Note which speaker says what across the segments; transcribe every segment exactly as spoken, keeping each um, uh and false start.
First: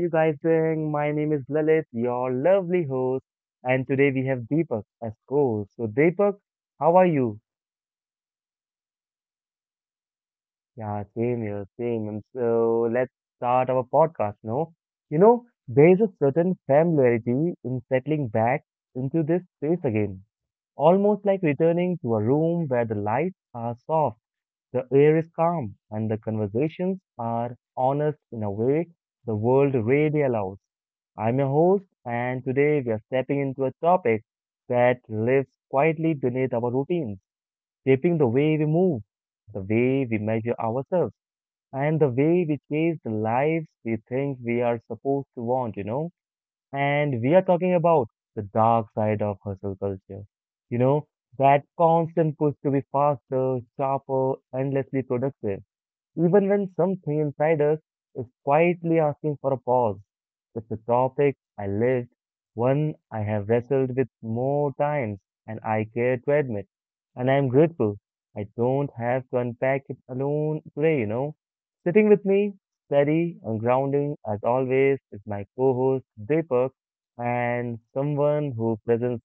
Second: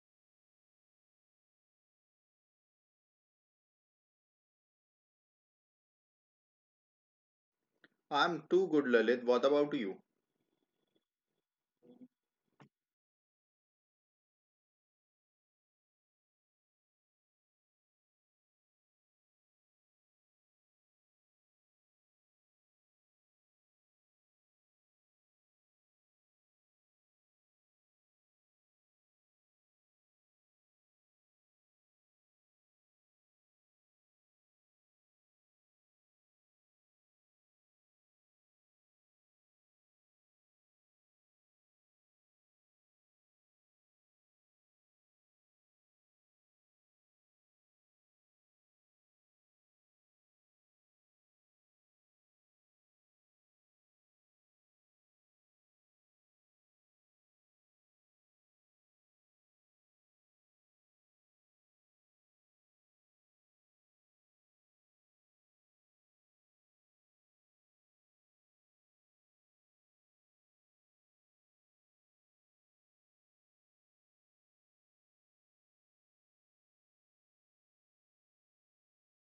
Speaker 1: you guys doing? My name is Lalit, your lovely host, and today we have Deepak as co-host. So, Deepak, how are you?
Speaker 2: I'm too good, Lalit. What about you?
Speaker 1: Yeah, same here, same. And so, let's start our podcast now. You know, there is a certain familiarity in settling back into this space again, almost like returning to a room where the lights are soft. The air is calm and the conversations are honest in a way the world really allows. I'm your host, and today we are stepping into a topic that lives quietly beneath our routines, shaping the way we move, the way we measure ourselves, and the way we chase the lives we think we are supposed to want, you know. And we are talking about the dark side of hustle culture. You know, that constant push to be faster, sharper, endlessly productive, even when something inside us is quietly asking for a pause. It's a topic I lived, one I have wrestled with more times, and I care to admit. And I am grateful I don't have to unpack it alone today, you know. Sitting with me, steady and grounding as always, is my co-host Deepak, and someone who presents,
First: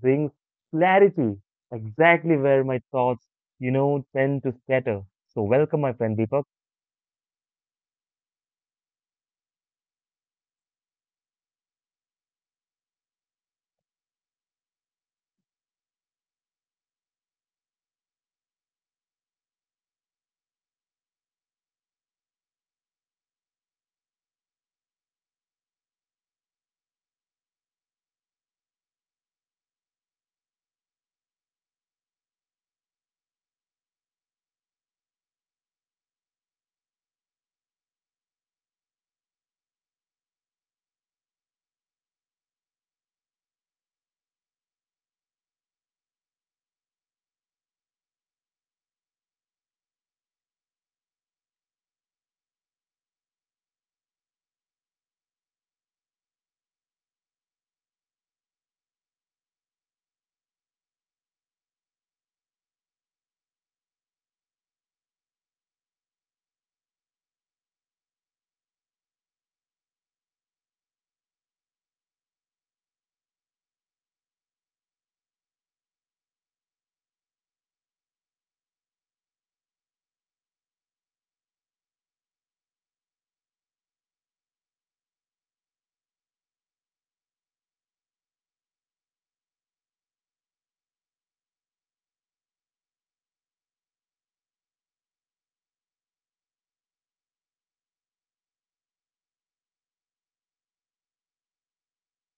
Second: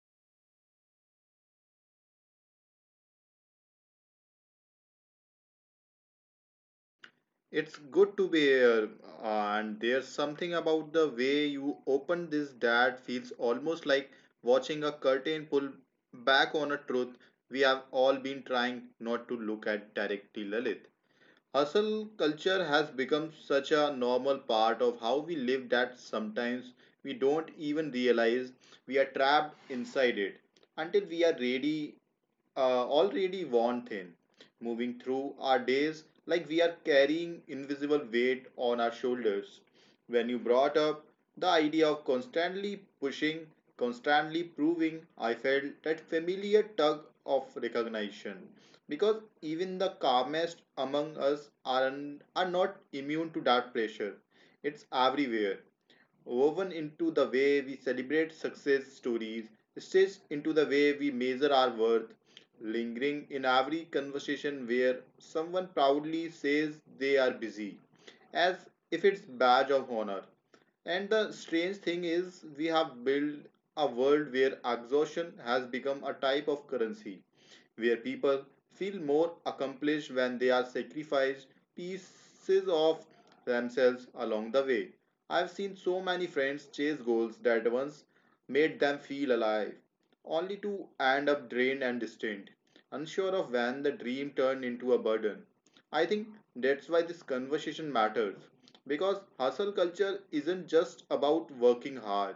Speaker 1: brings clarity exactly where my thoughts you know, tend to scatter. So welcome, my friend Deepak.
Speaker 2: It's good to be here, and there's something about the way you open this that feels almost like watching a curtain pull back on a truth we have all been trying not to look at directly, Lalit. Hustle culture has become such a normal part of how we live that sometimes we don't even realize we are trapped inside it until we are ready, uh, already worn thin, moving through our days like we are carrying invisible weight on our shoulders. When you brought up the idea of constantly pushing, constantly proving, I felt that familiar tug of recognition. Because even the calmest among us are, are not immune to that pressure. It's everywhere, woven into the way we celebrate success stories, stitched into the way we measure our worth, lingering in every conversation where someone proudly says they are busy, as if it's badge of honor. And the strange thing is, we have built a world where exhaustion has become a type of currency, where people feel more accomplished when they are sacrificed pieces of themselves along the way. I've seen so many friends chase goals that once made them feel alive, only to end up drained and distant, unsure of when the dream turned into a burden. I think that's why this conversation matters, because hustle culture isn't just about working hard.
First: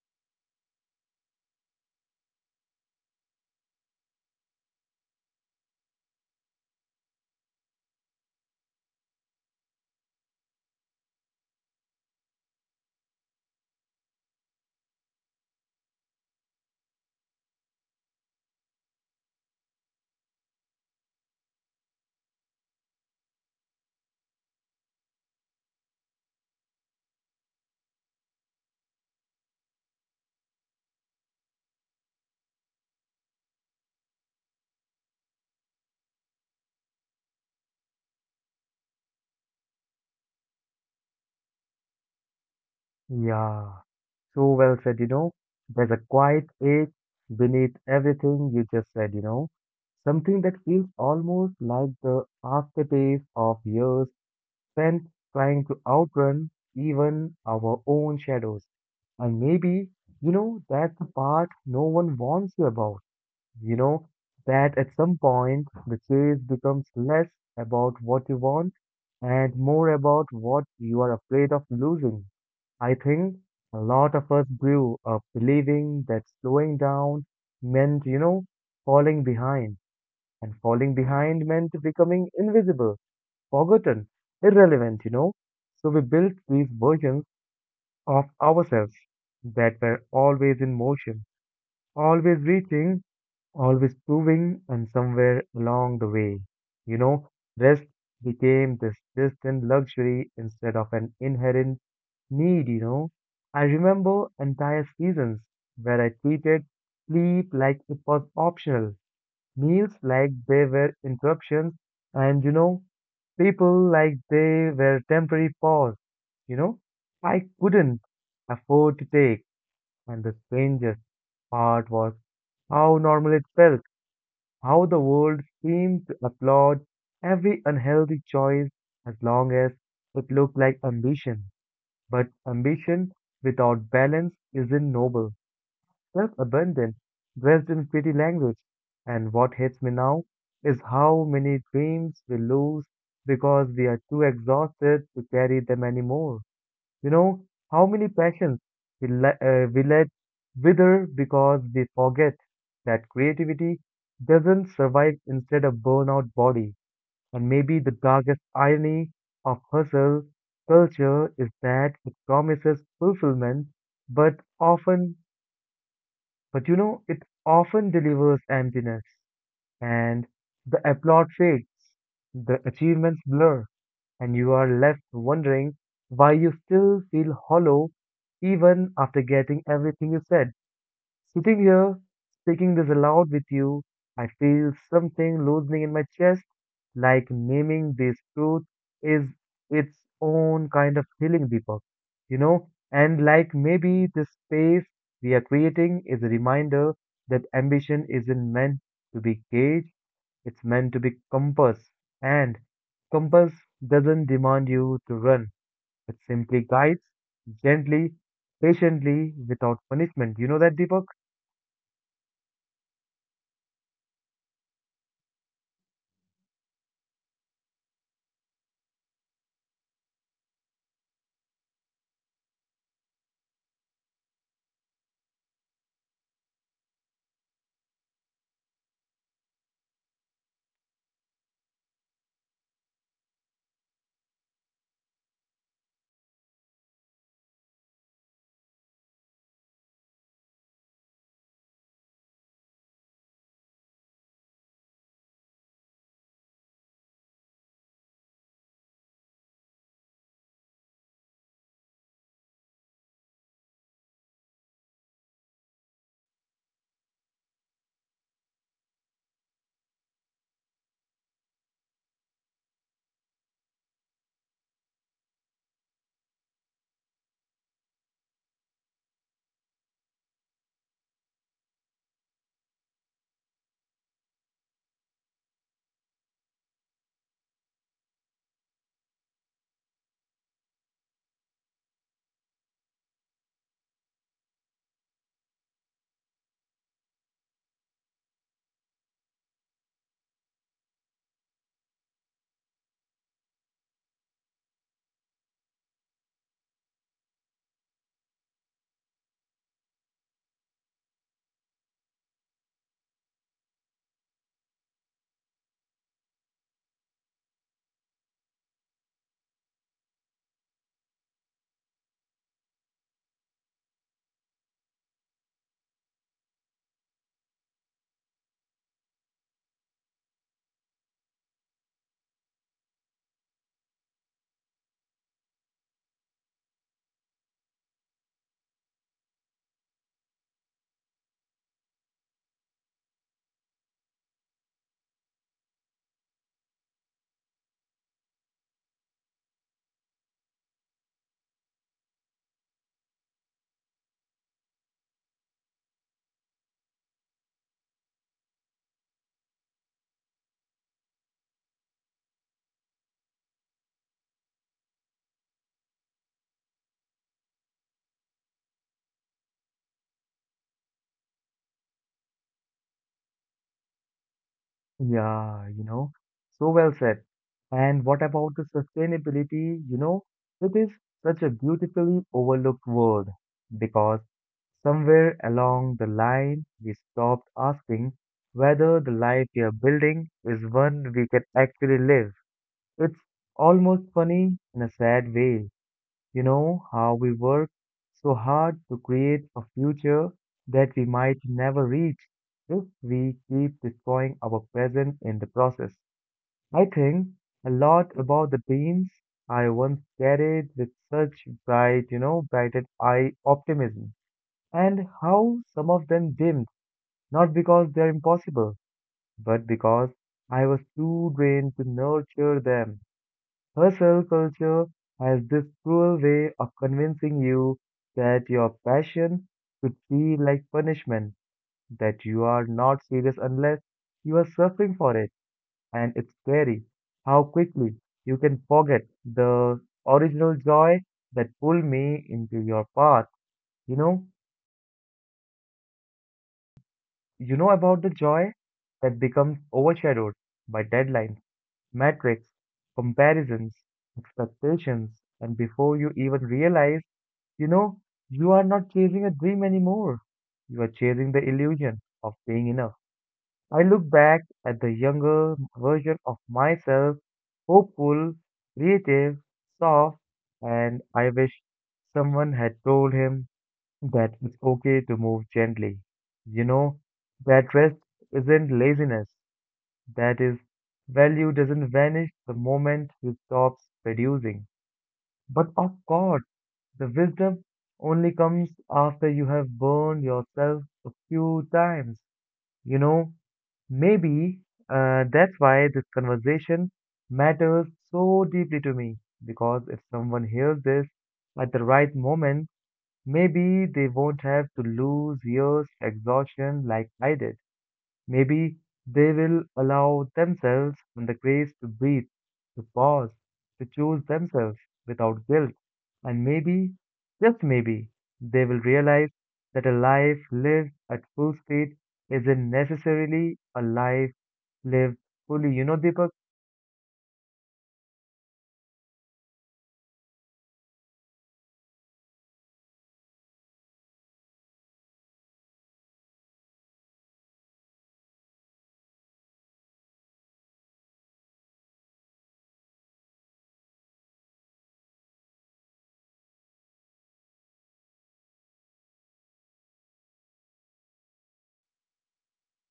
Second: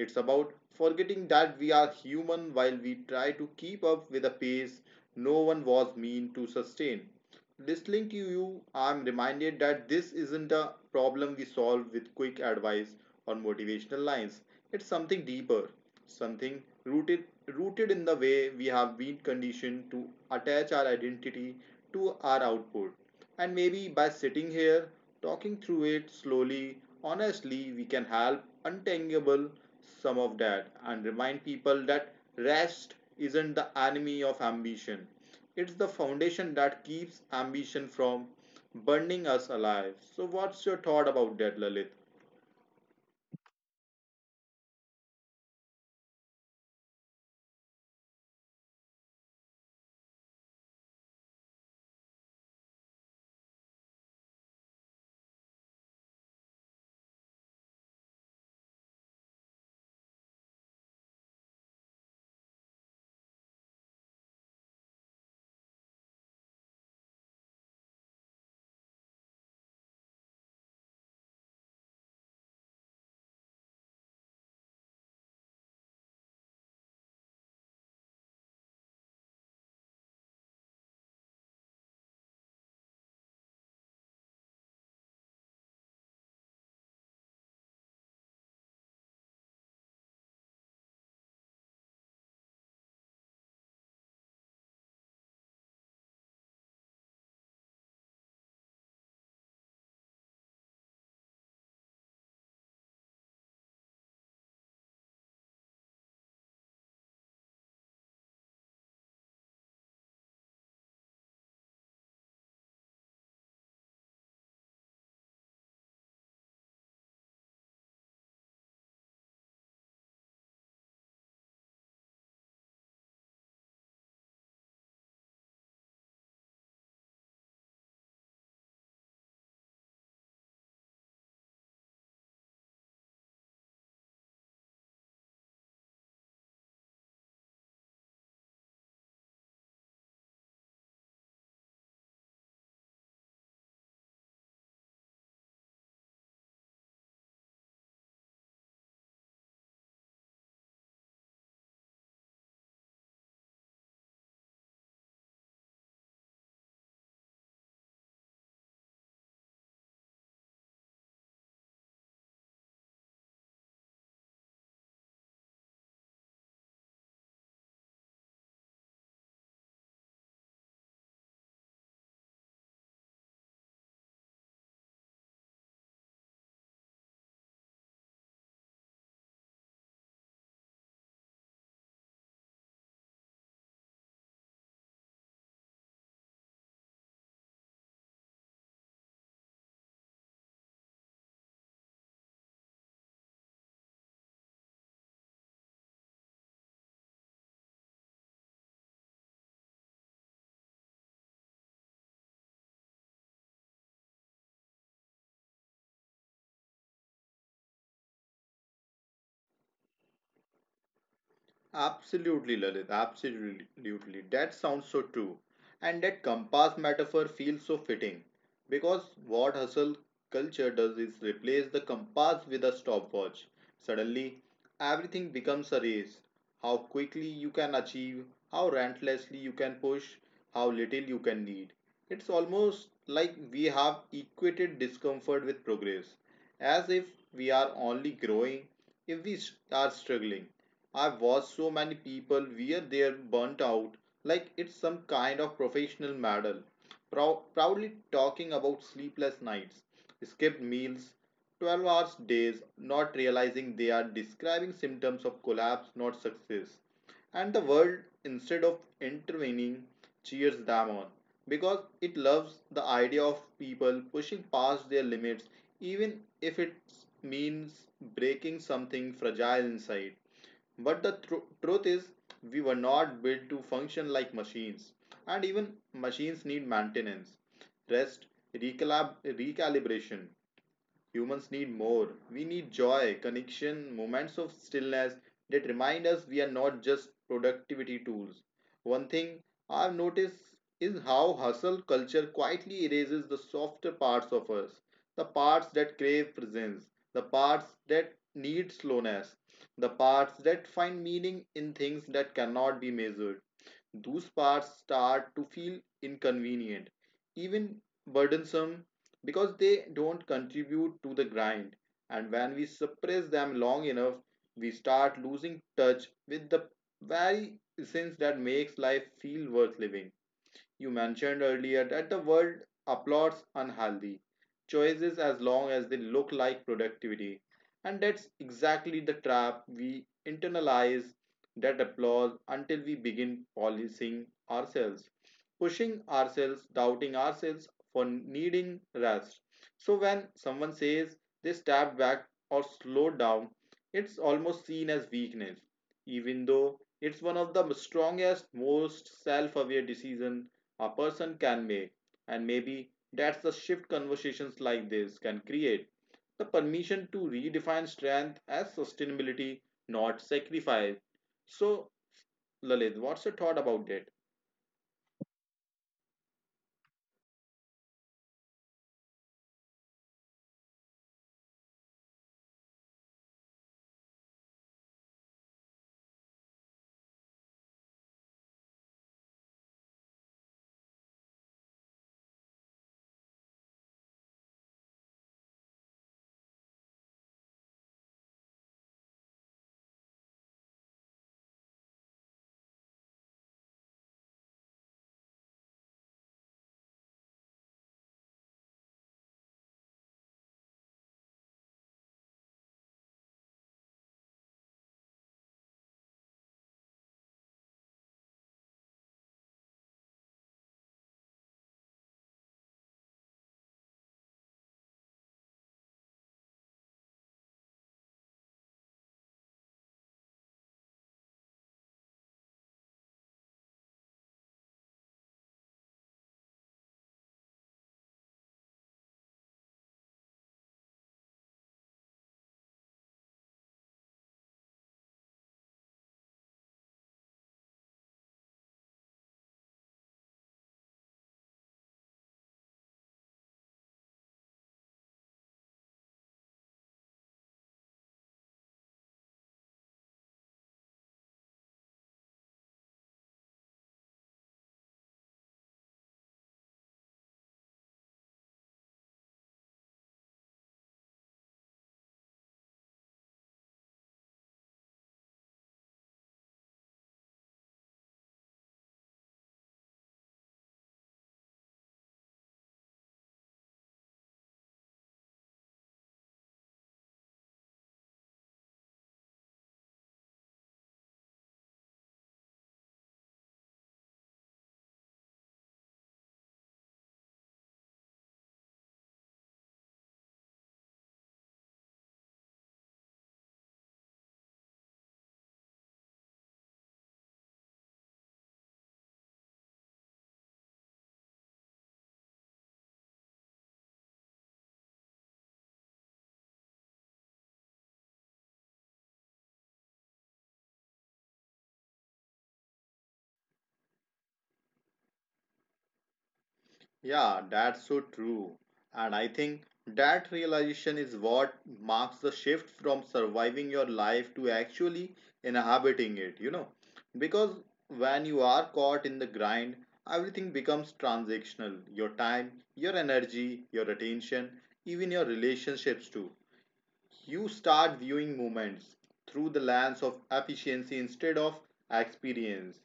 Speaker 2: It's about forgetting that we are human while we try to keep up with a pace no one was meant to sustain. Listening to you, I'm reminded that this isn't a problem we solve with quick advice or motivational lines. It's something deeper, something rooted rooted in the way we have been conditioned to attach our identity to our output. And maybe by sitting here talking through it slowly, honestly, we can help untangle some of that and remind people that rest isn't the enemy of ambition. It's the foundation that keeps ambition from burning us alive. So what's your thought about that, Lalit?
Speaker 1: Yeah, so well said, you know. There's a quiet ache beneath everything you just said, you know. Something that feels almost like the aftertaste of years spent trying to outrun even our own shadows. And maybe, you know, that's the part no one warns you about. You know that at some point the chase becomes less about what you want and more about what you are afraid of losing. I think a lot of us grew up believing that slowing down meant, you know, falling behind. And falling behind meant becoming invisible, forgotten, irrelevant, you know. So we built these versions of ourselves that were always in motion, always reaching, always proving, and somewhere along the way, you know, rest became this distant luxury instead of an inherent need, you know. I remember entire seasons where I treated sleep like it was optional, meals like they were interruptions, and, you know, people like they were temporary pause, you know. I couldn't afford to take, and the strangest part was how normal it felt, how the world seemed to applaud every unhealthy choice as long as it looked like ambition. But ambition without balance isn't noble, self abundant, dressed in pretty language. And what hits me now is how many dreams we lose because we are too exhausted to carry them anymore. You know how many passions we, le- uh, we let wither because we forget that creativity doesn't survive instead of burnout body. And maybe the darkest irony of hustle culture is that it promises fulfillment, but often, but you know, it often delivers emptiness. And the applaud fades, the achievements blur, and you are left wondering why you still feel hollow even after getting everything you said. Sitting here, speaking this aloud with you, I feel something loosening in my chest, like naming this truth is its own kind of healing, Deepak, you know, and like maybe this space we are creating is a reminder that ambition isn't meant to be caged, it's meant to be compass, and compass doesn't demand you to run. It simply guides gently, patiently, without punishment. You know that, Deepak?
Speaker 2: Absolutely, Lalit. Absolutely. That sounds so true. And that compass metaphor feels so fitting because what hustle culture does is replace the compass with a stopwatch. Suddenly, everything becomes a race. How quickly you can achieve, how relentlessly you can push, how little you can need. It's almost like we have equated discomfort with progress, as if we are only growing if we s- are struggling. I've watched so many people where they're burnt out like it's some kind of professional medal. Prou- proudly talking about sleepless nights, skipped meals, twelve hours days, not realizing they are describing symptoms of collapse, not success. And the world, instead of intervening, cheers them on because it loves the idea of people pushing past their limits, even if it means breaking something fragile inside. But the tru- truth is, we were not built to function like machines, and even machines need maintenance, rest, recalab- recalibration. Humans need more. We need joy, connection, moments of stillness that remind us we are not just productivity tools. One thing I've noticed is how hustle culture quietly erases the softer parts of us, the parts that crave presence, the parts that need slowness, the parts that find meaning in things that cannot be measured. Those parts start to feel inconvenient, even burdensome, because they don't contribute to the grind. And when we suppress them long enough, we start losing touch with the very essence that makes life feel worth living. You mentioned earlier that the world applauds unhealthy choices as long as they look like productivity. And that's exactly the trap. We internalize that applause until we begin policing ourselves, pushing ourselves, doubting ourselves for needing rest. So when someone says they step back or slow down, it's almost seen as weakness, even though it's one of the strongest, most self aware decisions a person can make. And maybe that's the shift conversations like this can create, the permission to redefine strength as sustainability, not sacrifice. So, Lalit, what's your thought about that?
Speaker 1: Yeah, you know, so well said. And what about the sustainability? You know, it is such a beautifully overlooked word, because somewhere along the line we stopped asking whether the life we are building is one we can actually live. It's almost funny in a sad way, you know, how we work so hard to create a future that we might never reach if we keep destroying our present in the process. I think a lot about the dreams I once carried with such bright, you know, brighted eye optimism, and how some of them dimmed, not because they're impossible, but because I was too drained to nurture them. Hustle culture has this cruel way of convincing you that your passion should feel like punishment, that you are not serious unless you are suffering for it. And it's scary how quickly you can forget the original joy that pulled me into your path. You know, you know about the joy that becomes overshadowed by deadlines, metrics, comparisons, expectations, and before you even realize, You know, you are not chasing a dream anymore. You are chasing the illusion of being enough. I look back at the younger version of myself, hopeful, creative, soft, and I wish someone had told him that it's okay to move gently. You know, that rest isn't laziness, that is, value doesn't vanish the moment you stop producing. But of course, the wisdom only comes after you have burned yourself a few times. You know, maybe uh, that's why this conversation matters so deeply to me. Because if someone hears this at the right moment, maybe they won't have to lose years to exhaustion like I did. Maybe they will allow themselves and the grace to breathe, to pause, to choose themselves without guilt. And maybe, just maybe, they will realize that a life lived at full speed isn't necessarily a life lived fully. You know, Deepak?
Speaker 2: Yeah, that's so true. And I think that realization is what marks the shift from surviving your life to actually inhabiting it, you know. Because when you are caught in the grind, everything becomes transactional. Your time, your energy, your attention, even your relationships too. You start viewing moments through the lens of efficiency instead of experience.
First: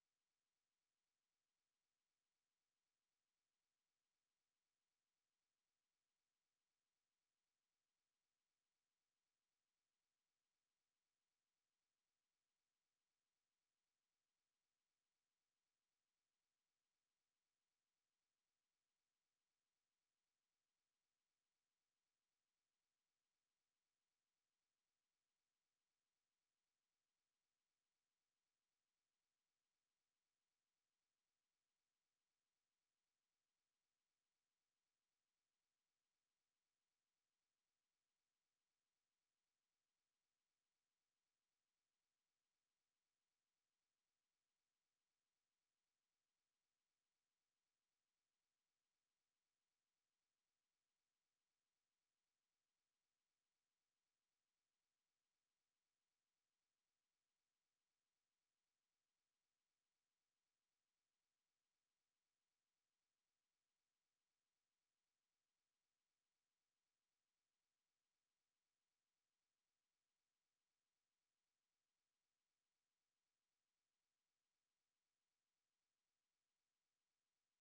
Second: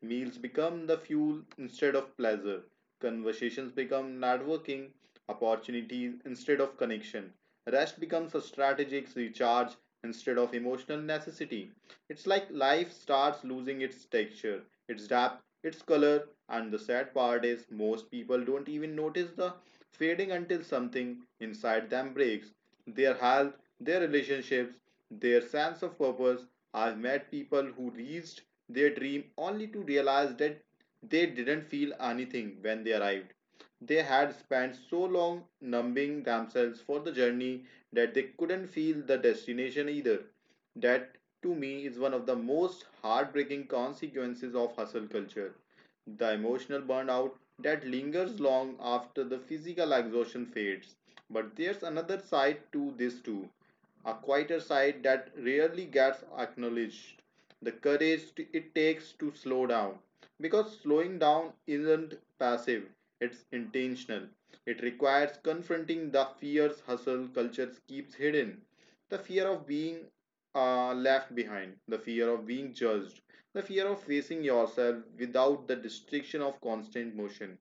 Speaker 2: Meals become the fuel instead of pleasure. Conversations become networking opportunities instead of connection. Rest becomes a strategic recharge instead of emotional necessity. It's like life starts losing its texture, its depth, its color, and the sad part is most people don't even notice the fading until something inside them breaks, their health, their relationships, their sense of purpose. I've met people who reached their dream only to realize that they didn't feel anything when they arrived. They had spent so long numbing themselves for the journey that they couldn't feel the destination either. That, to me, is one of the most heartbreaking consequences of hustle culture, the emotional burnout that lingers long after the physical exhaustion fades. But there's another side to this too, a quieter side that rarely gets acknowledged. The courage t- it takes to slow down. Because slowing down isn't passive, it's intentional. It requires confronting the fears hustle culture keeps hidden. The fear of being uh, left behind, the fear of being judged, the fear of facing yourself without the distraction of constant motion.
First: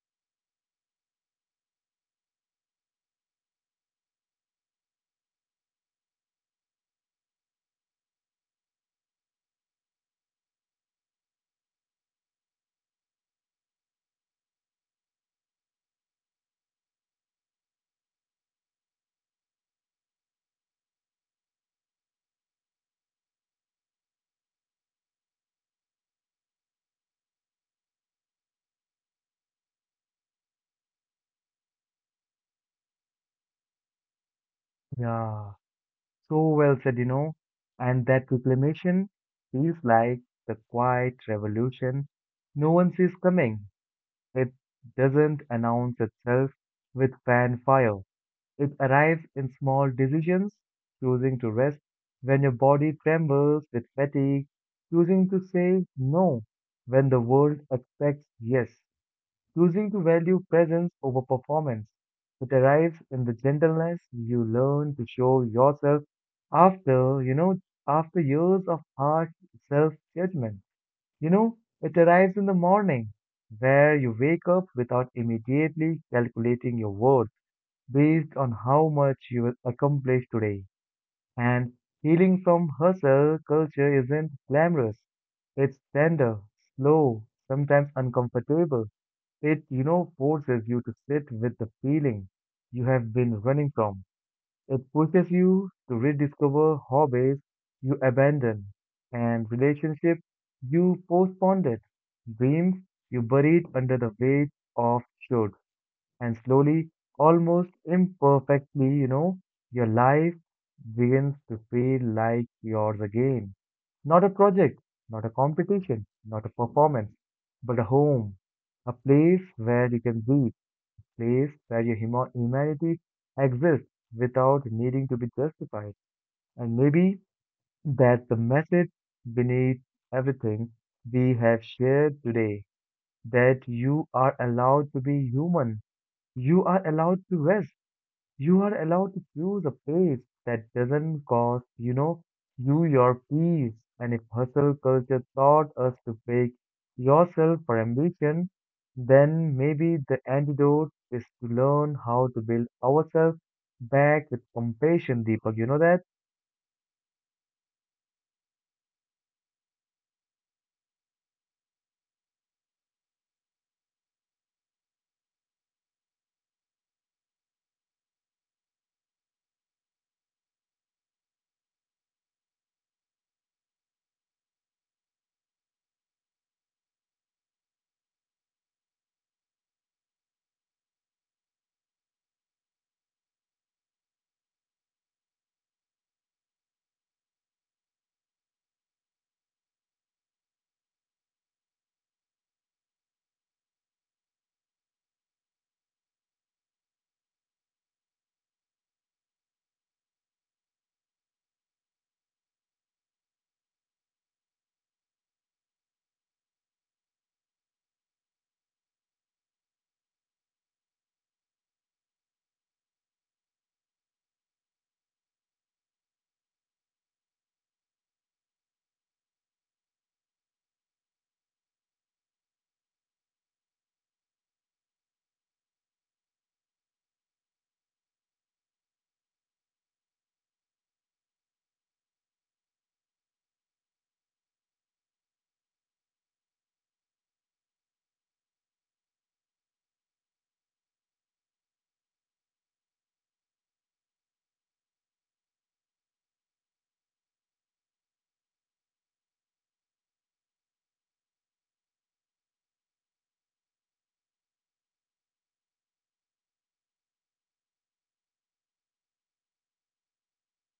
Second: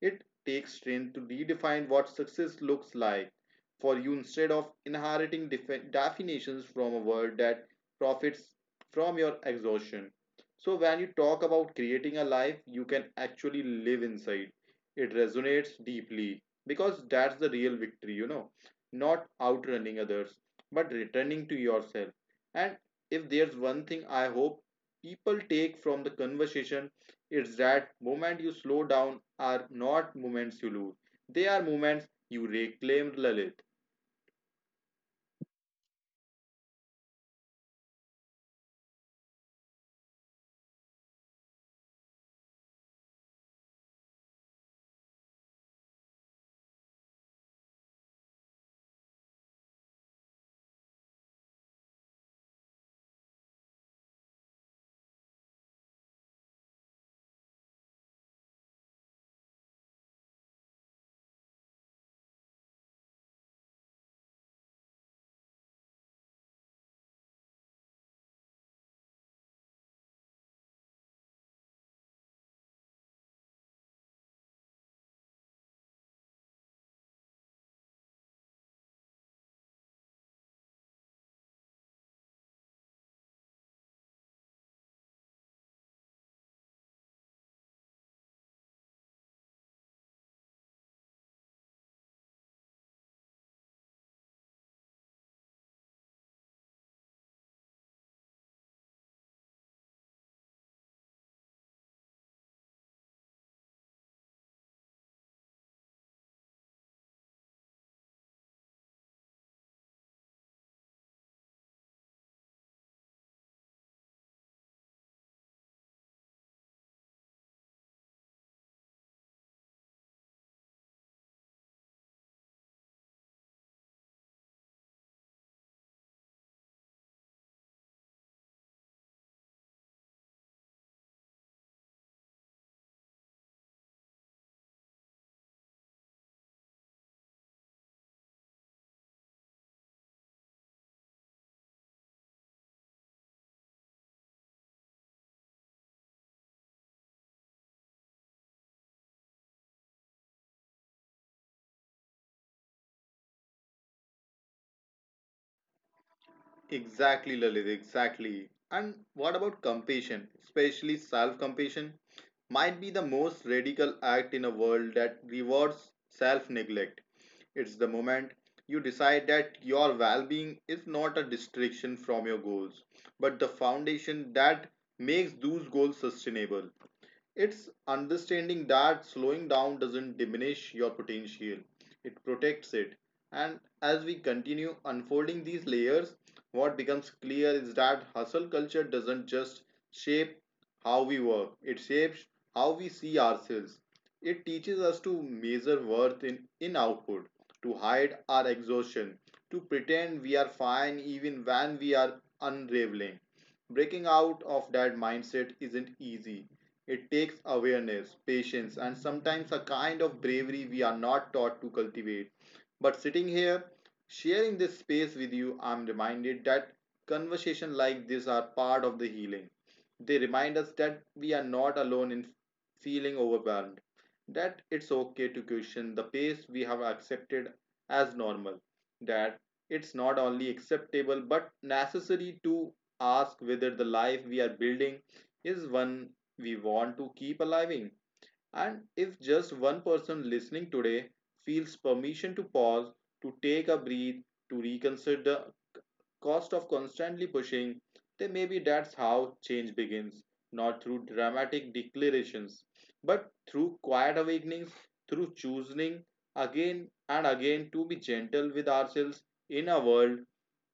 Speaker 2: It takes strength to redefine what success looks like for you instead of inheriting defi- definitions from a world that profits from your exhaustion. So, when you talk about creating a life you can actually live inside, it resonates deeply because that's the real victory, you know, not outrunning others, but returning to yourself. And if there's one thing I hope people take from the conversation, it's that moment you slow down are not moments you lose. They are moments you reclaim, Lalit.
Speaker 1: Yeah, so well said, you know. And that reclamation feels like the quiet revolution no one sees coming, It doesn't announce itself with fanfare. It arrives in small decisions, choosing to rest when your body trembles with fatigue, choosing to say no when the world expects yes, choosing to value presence over performance. It arrives in the gentleness you learn to show yourself after, you know, after years of hard self judgment. You know, it arrives in the morning, where you wake up without immediately calculating your worth based on how much you will accomplish today. And healing from hustle culture isn't glamorous. It's tender, slow, sometimes uncomfortable. It, you know, forces you to sit with the feeling you have been running from. It pushes you to rediscover hobbies you abandoned and relationships you postponed, it, dreams you buried under the weight of should. And slowly, almost imperfectly, you know, your life begins to feel like yours again. Not a project, not a competition, not a performance, but a home, a place where you can be, place where your huma- humanity exists without needing to be justified. And maybe that's the message beneath everything we have shared today, that you are allowed to be human. You are allowed to rest. You are allowed to choose a place that doesn't cost, you know, you your peace. And if hustle culture taught us to fake yourself for ambition, then maybe the antidote is to learn how to build ourselves back with compassion, Deepak. You know that?
Speaker 2: Exactly, Lalit, exactly. And what about compassion, especially self compassion? Might be the most radical act in a world that rewards self neglect. It's the moment you decide that your well being is not a distraction from your goals, but the foundation that makes those goals sustainable. It's understanding that slowing down doesn't diminish your potential, it protects it. And as we continue unfolding these layers, what becomes clear is that hustle culture doesn't just shape how we work, it shapes how we see ourselves. It teaches us to measure worth in, in output, to hide our exhaustion, to pretend we are fine even when we are unraveling. Breaking out of that mindset isn't easy. It takes awareness, patience, and sometimes a kind of bravery we are not taught to cultivate. But sitting here, sharing this space with you, I'm reminded that conversations like this are part of the healing. They remind us that we are not alone in feeling overwhelmed, that it's okay to question the pace we have accepted as normal, that it's not only acceptable but necessary to ask whether the life we are building is one we want to keep alive in. And if just one person listening today feels permission to pause, to take a breath, to reconsider the cost of constantly pushing, then maybe that's how change begins. Not through dramatic declarations, but through quiet awakenings, through choosing again and again to be gentle with ourselves in a world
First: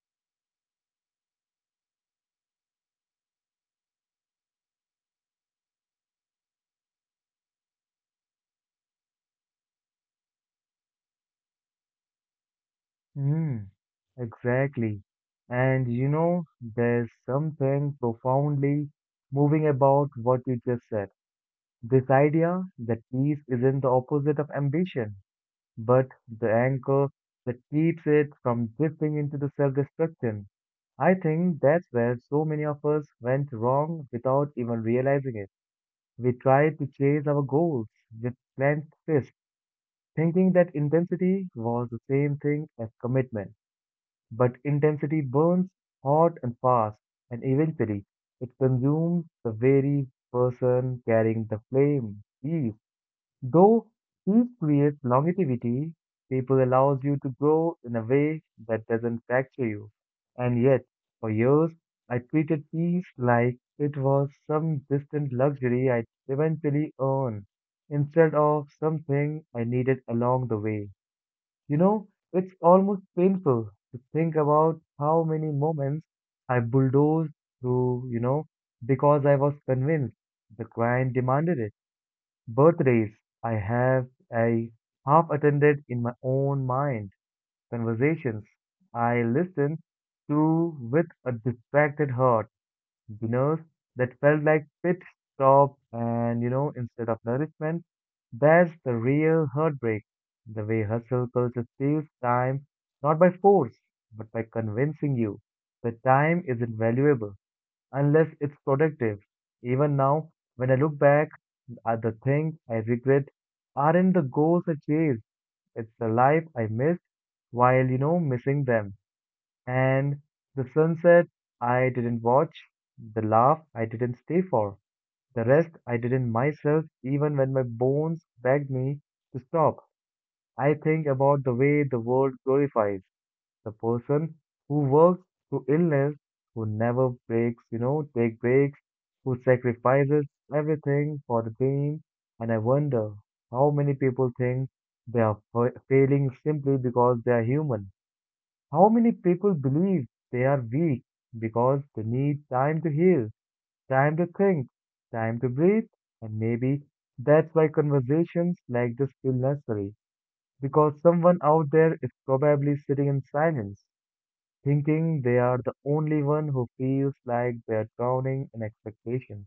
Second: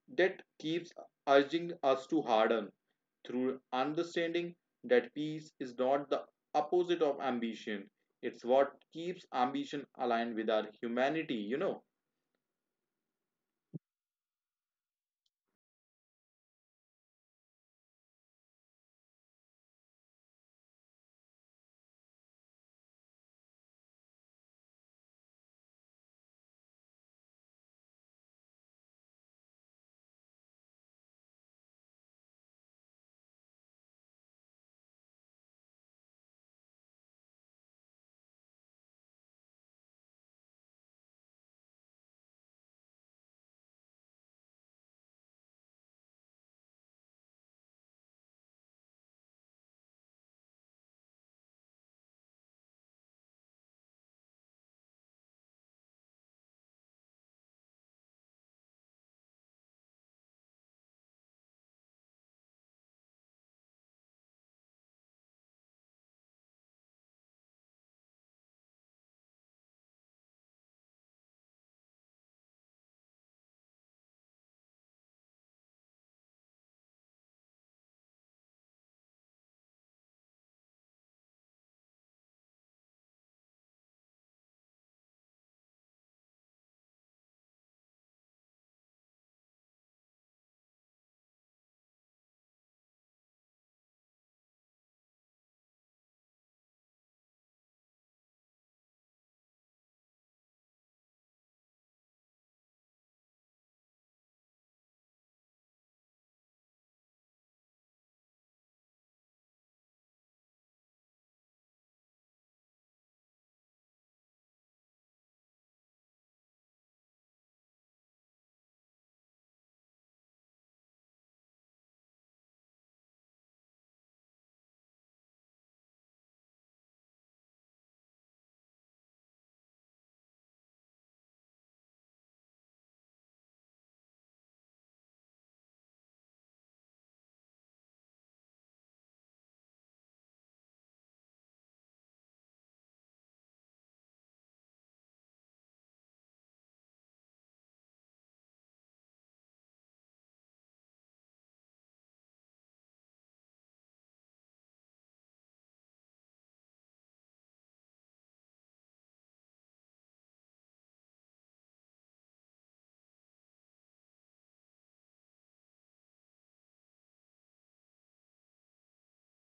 Speaker 2: that keeps urging us to harden, through understanding that peace is not the opposite of ambition. It's what keeps ambition aligned with our humanity, you know.
Speaker 1: Mm, exactly. And you know, there's something profoundly moving about what you just said. This idea that peace isn't the opposite of ambition. but the anchor that keeps it from drifting into the self-destruction. I think that's where so many of us went wrong without even realizing it. We tried to chase our goals with clenched fists, thinking that intensity was the same thing as commitment. But intensity burns hot and fast, and eventually it consumes the very person carrying the flame. Peace, though, each creates longevity, people allows you to grow in a way that doesn't fracture you. And yet, for years, I treated peace like it was some distant luxury I'd eventually earn, instead of something I needed along the way. You know, it's almost painful to think about how many moments I bulldozed through, you know, because I was convinced the client demanded it. Birthdays I have I half attended in my own mind, conversations I listened to with a distracted heart, dinners that felt like pit stops and you know instead of nourishment. That's the real heartbreak. The way hustle culture steals time, not by force, but by convincing you that time isn't valuable unless it's productive. Even now, when I look back, at the things I regret aren't the goals I chased, it's the life I missed while, you know, missing them. And the sunset I didn't watch, the laugh I didn't stay for, the rest I didn't myself even when my bones begged me to stop. I think about the way the world glorifies the person who works through illness, who never breaks, you know, take breaks, who sacrifices everything for the team. And I wonder how many people think they are fa- failing simply because they are human. How many people believe they are weak because they need time to heal, time to think, time to breathe, and maybe that's why conversations like this feel necessary, because someone out there is probably sitting in silence thinking they are the only one who feels like they're drowning in expectations.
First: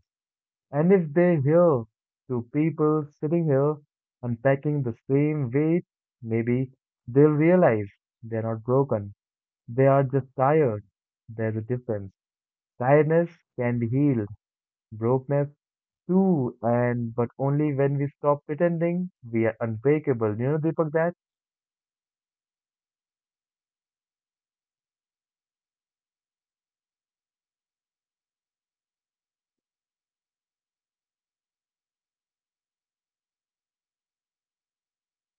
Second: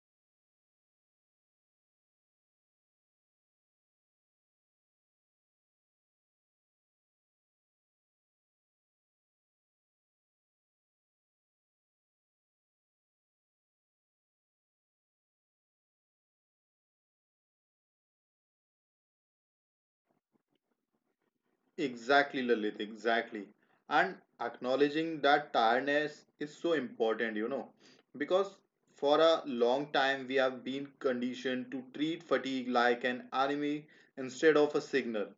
Speaker 1: And if they hear two people sitting here unpacking the same weight, maybe they'll realize they're not broken. They are just tired. There's a difference. Tiredness can be healed, brokenness too, and but only when we stop pretending we are unbreakable. You know, Deepak, that?
Speaker 2: Exactly, Lalit, exactly. And acknowledging that tiredness is so important, you know, because for a long time we have been conditioned to treat fatigue like an enemy instead of a signal.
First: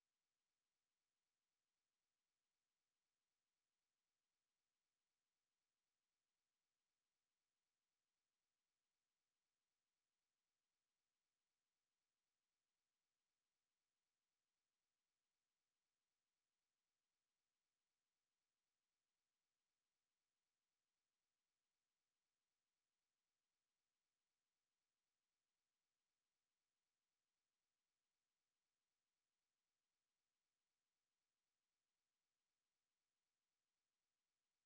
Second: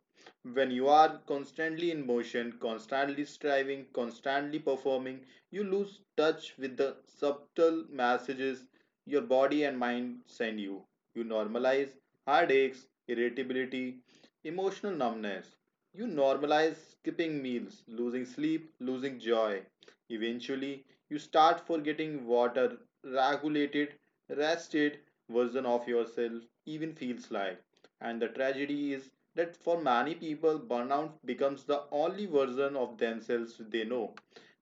Speaker 2: When you are constantly in motion, constantly striving, constantly performing, you lose touch with the subtle messages your body and mind send you. You normalize heartaches, irritability, emotional numbness. You normalize skipping meals, losing sleep, losing joy. Eventually, you start forgetting water, regulated, rested version of yourself even feels like. And the tragedy is that for many people, burnout becomes the only version of themselves they know.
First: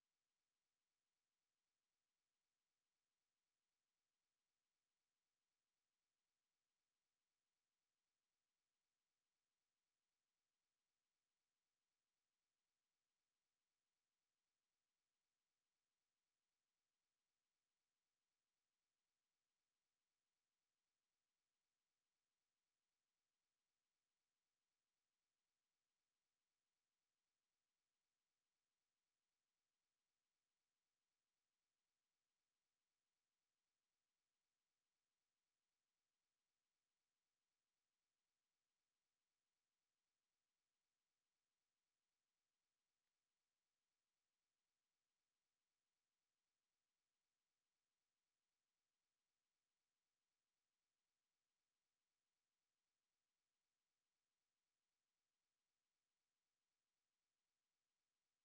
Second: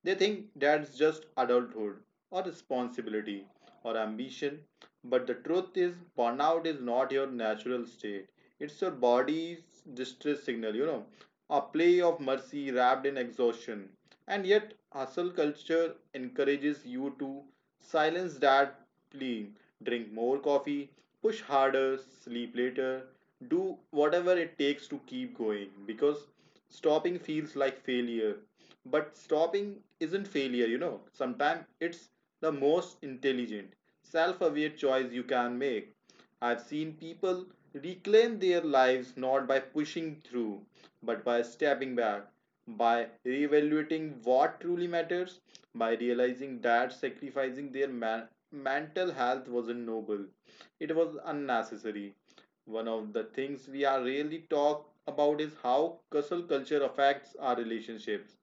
Speaker 2: They think that's just adulthood or responsibility or ambition. But the truth is, burnout is not your natural state, it's your body's distress signal, you know, a play of mercy wrapped in exhaustion. And yet, hustle culture encourages you to silence that plea, drink more coffee, push harder, sleep later, do whatever it takes to keep going because stopping feels like failure. But stopping isn't failure, you know. Sometimes it's the most intelligent, self aware choice you can make. I've seen people reclaim their lives not by pushing through, but by stepping back, by reevaluating what truly matters, by realizing that sacrificing their man mental health wasn't noble, it was unnecessary. One of the things we are rarely talk about is how hustle culture affects our relationships.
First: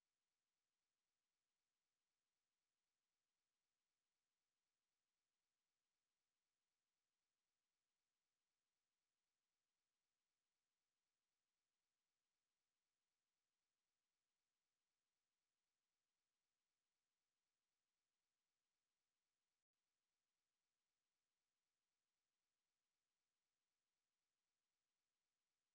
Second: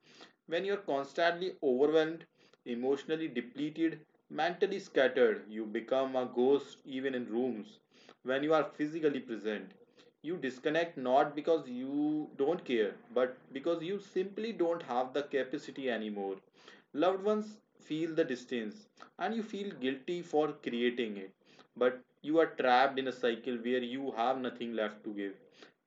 Speaker 2: When you're constantly overwhelmed, emotionally depleted, mentally scattered, you become a ghost even in rooms. When you are physically present, you disconnect not because you don't care, but because you simply don't have the capacity anymore. Loved ones feel the distance, and you feel guilty for creating it, but you are trapped in a cycle where you have nothing left to give.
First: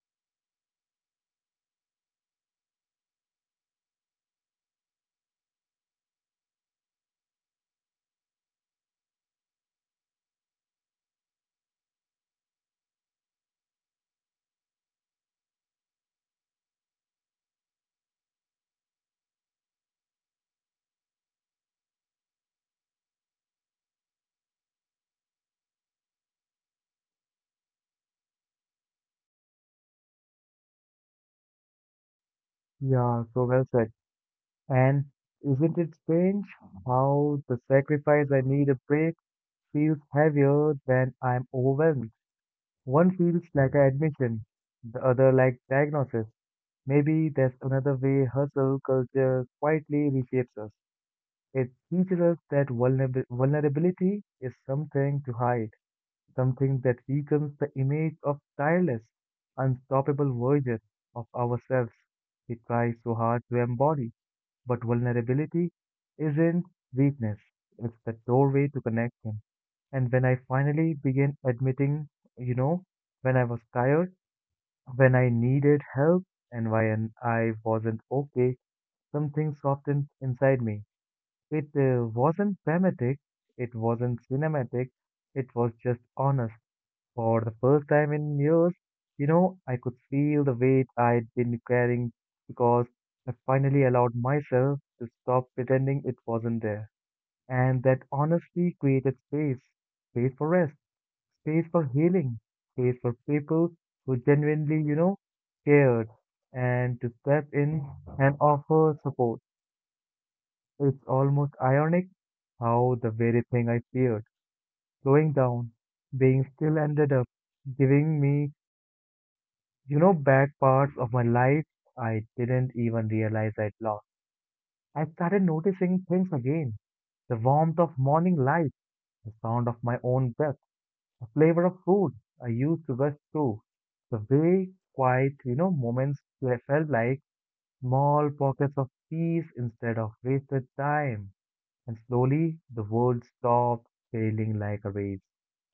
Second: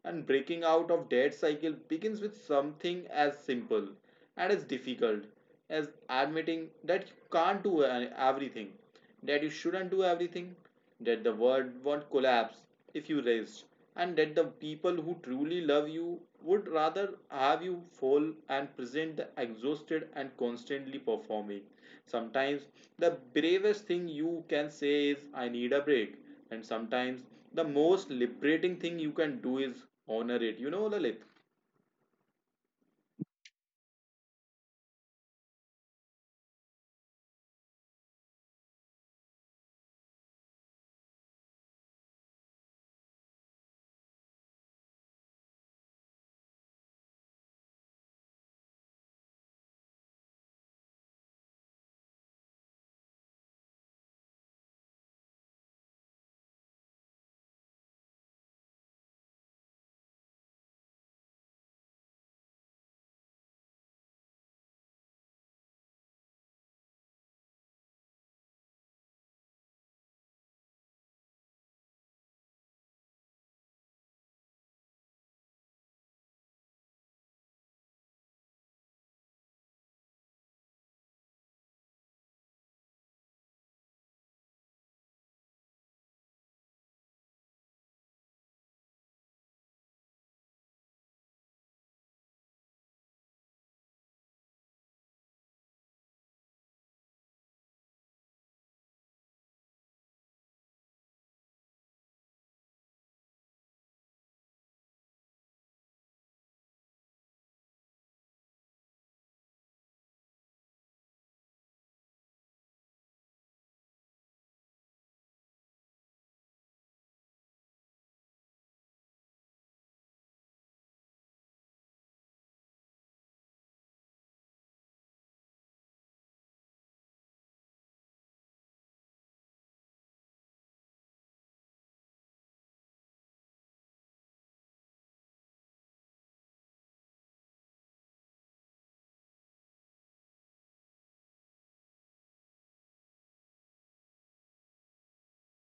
Speaker 2: And breaking out of debt cycle begins with something as simple and as difficult as admitting that you can't do everything, that you shouldn't do everything, that the world won't collapse if you rest, and that the people who truly love you would rather have you fall and present exhausted and constantly performing. Sometimes the bravest thing you can say is, I need a break, and sometimes the most liberating thing you can do is honor it, you know, Lalit.
Speaker 1: Yeah, so well said. And isn't it strange how the sacrifice I need a break feels heavier when I'm overwhelmed? One feels like an admission, the other like diagnosis. Maybe that's another way hustle culture quietly reshapes us. It teaches us that vulnerab- vulnerability is something to hide, something that weakens the image of tireless, unstoppable version of ourselves we try so hard to embody. But vulnerability isn't weakness, it's the doorway to connection. And when I finally began admitting, you know, when I was tired, when I needed help, and when I wasn't okay, something softened inside me. It uh, wasn't dramatic, it wasn't cinematic, it was just honest. For the first time in years, you know, I could feel the weight I'd been carrying because I finally allowed myself to stop pretending it wasn't there. And that honestly created space, space for rest, space for healing, space for people who genuinely, you know, cared, and to step in and offer support. It's almost ironic how the very thing I feared, slowing down, being still, ended up giving me, you know, back parts of my life I didn't even realize I'd lost. I started noticing things again. The warmth of morning light, the sound of my own breath, the flavor of food I used to rush through, the way quiet, you know, moments where I felt like small pockets of peace instead of wasted time. And slowly the world stopped feeling like a race.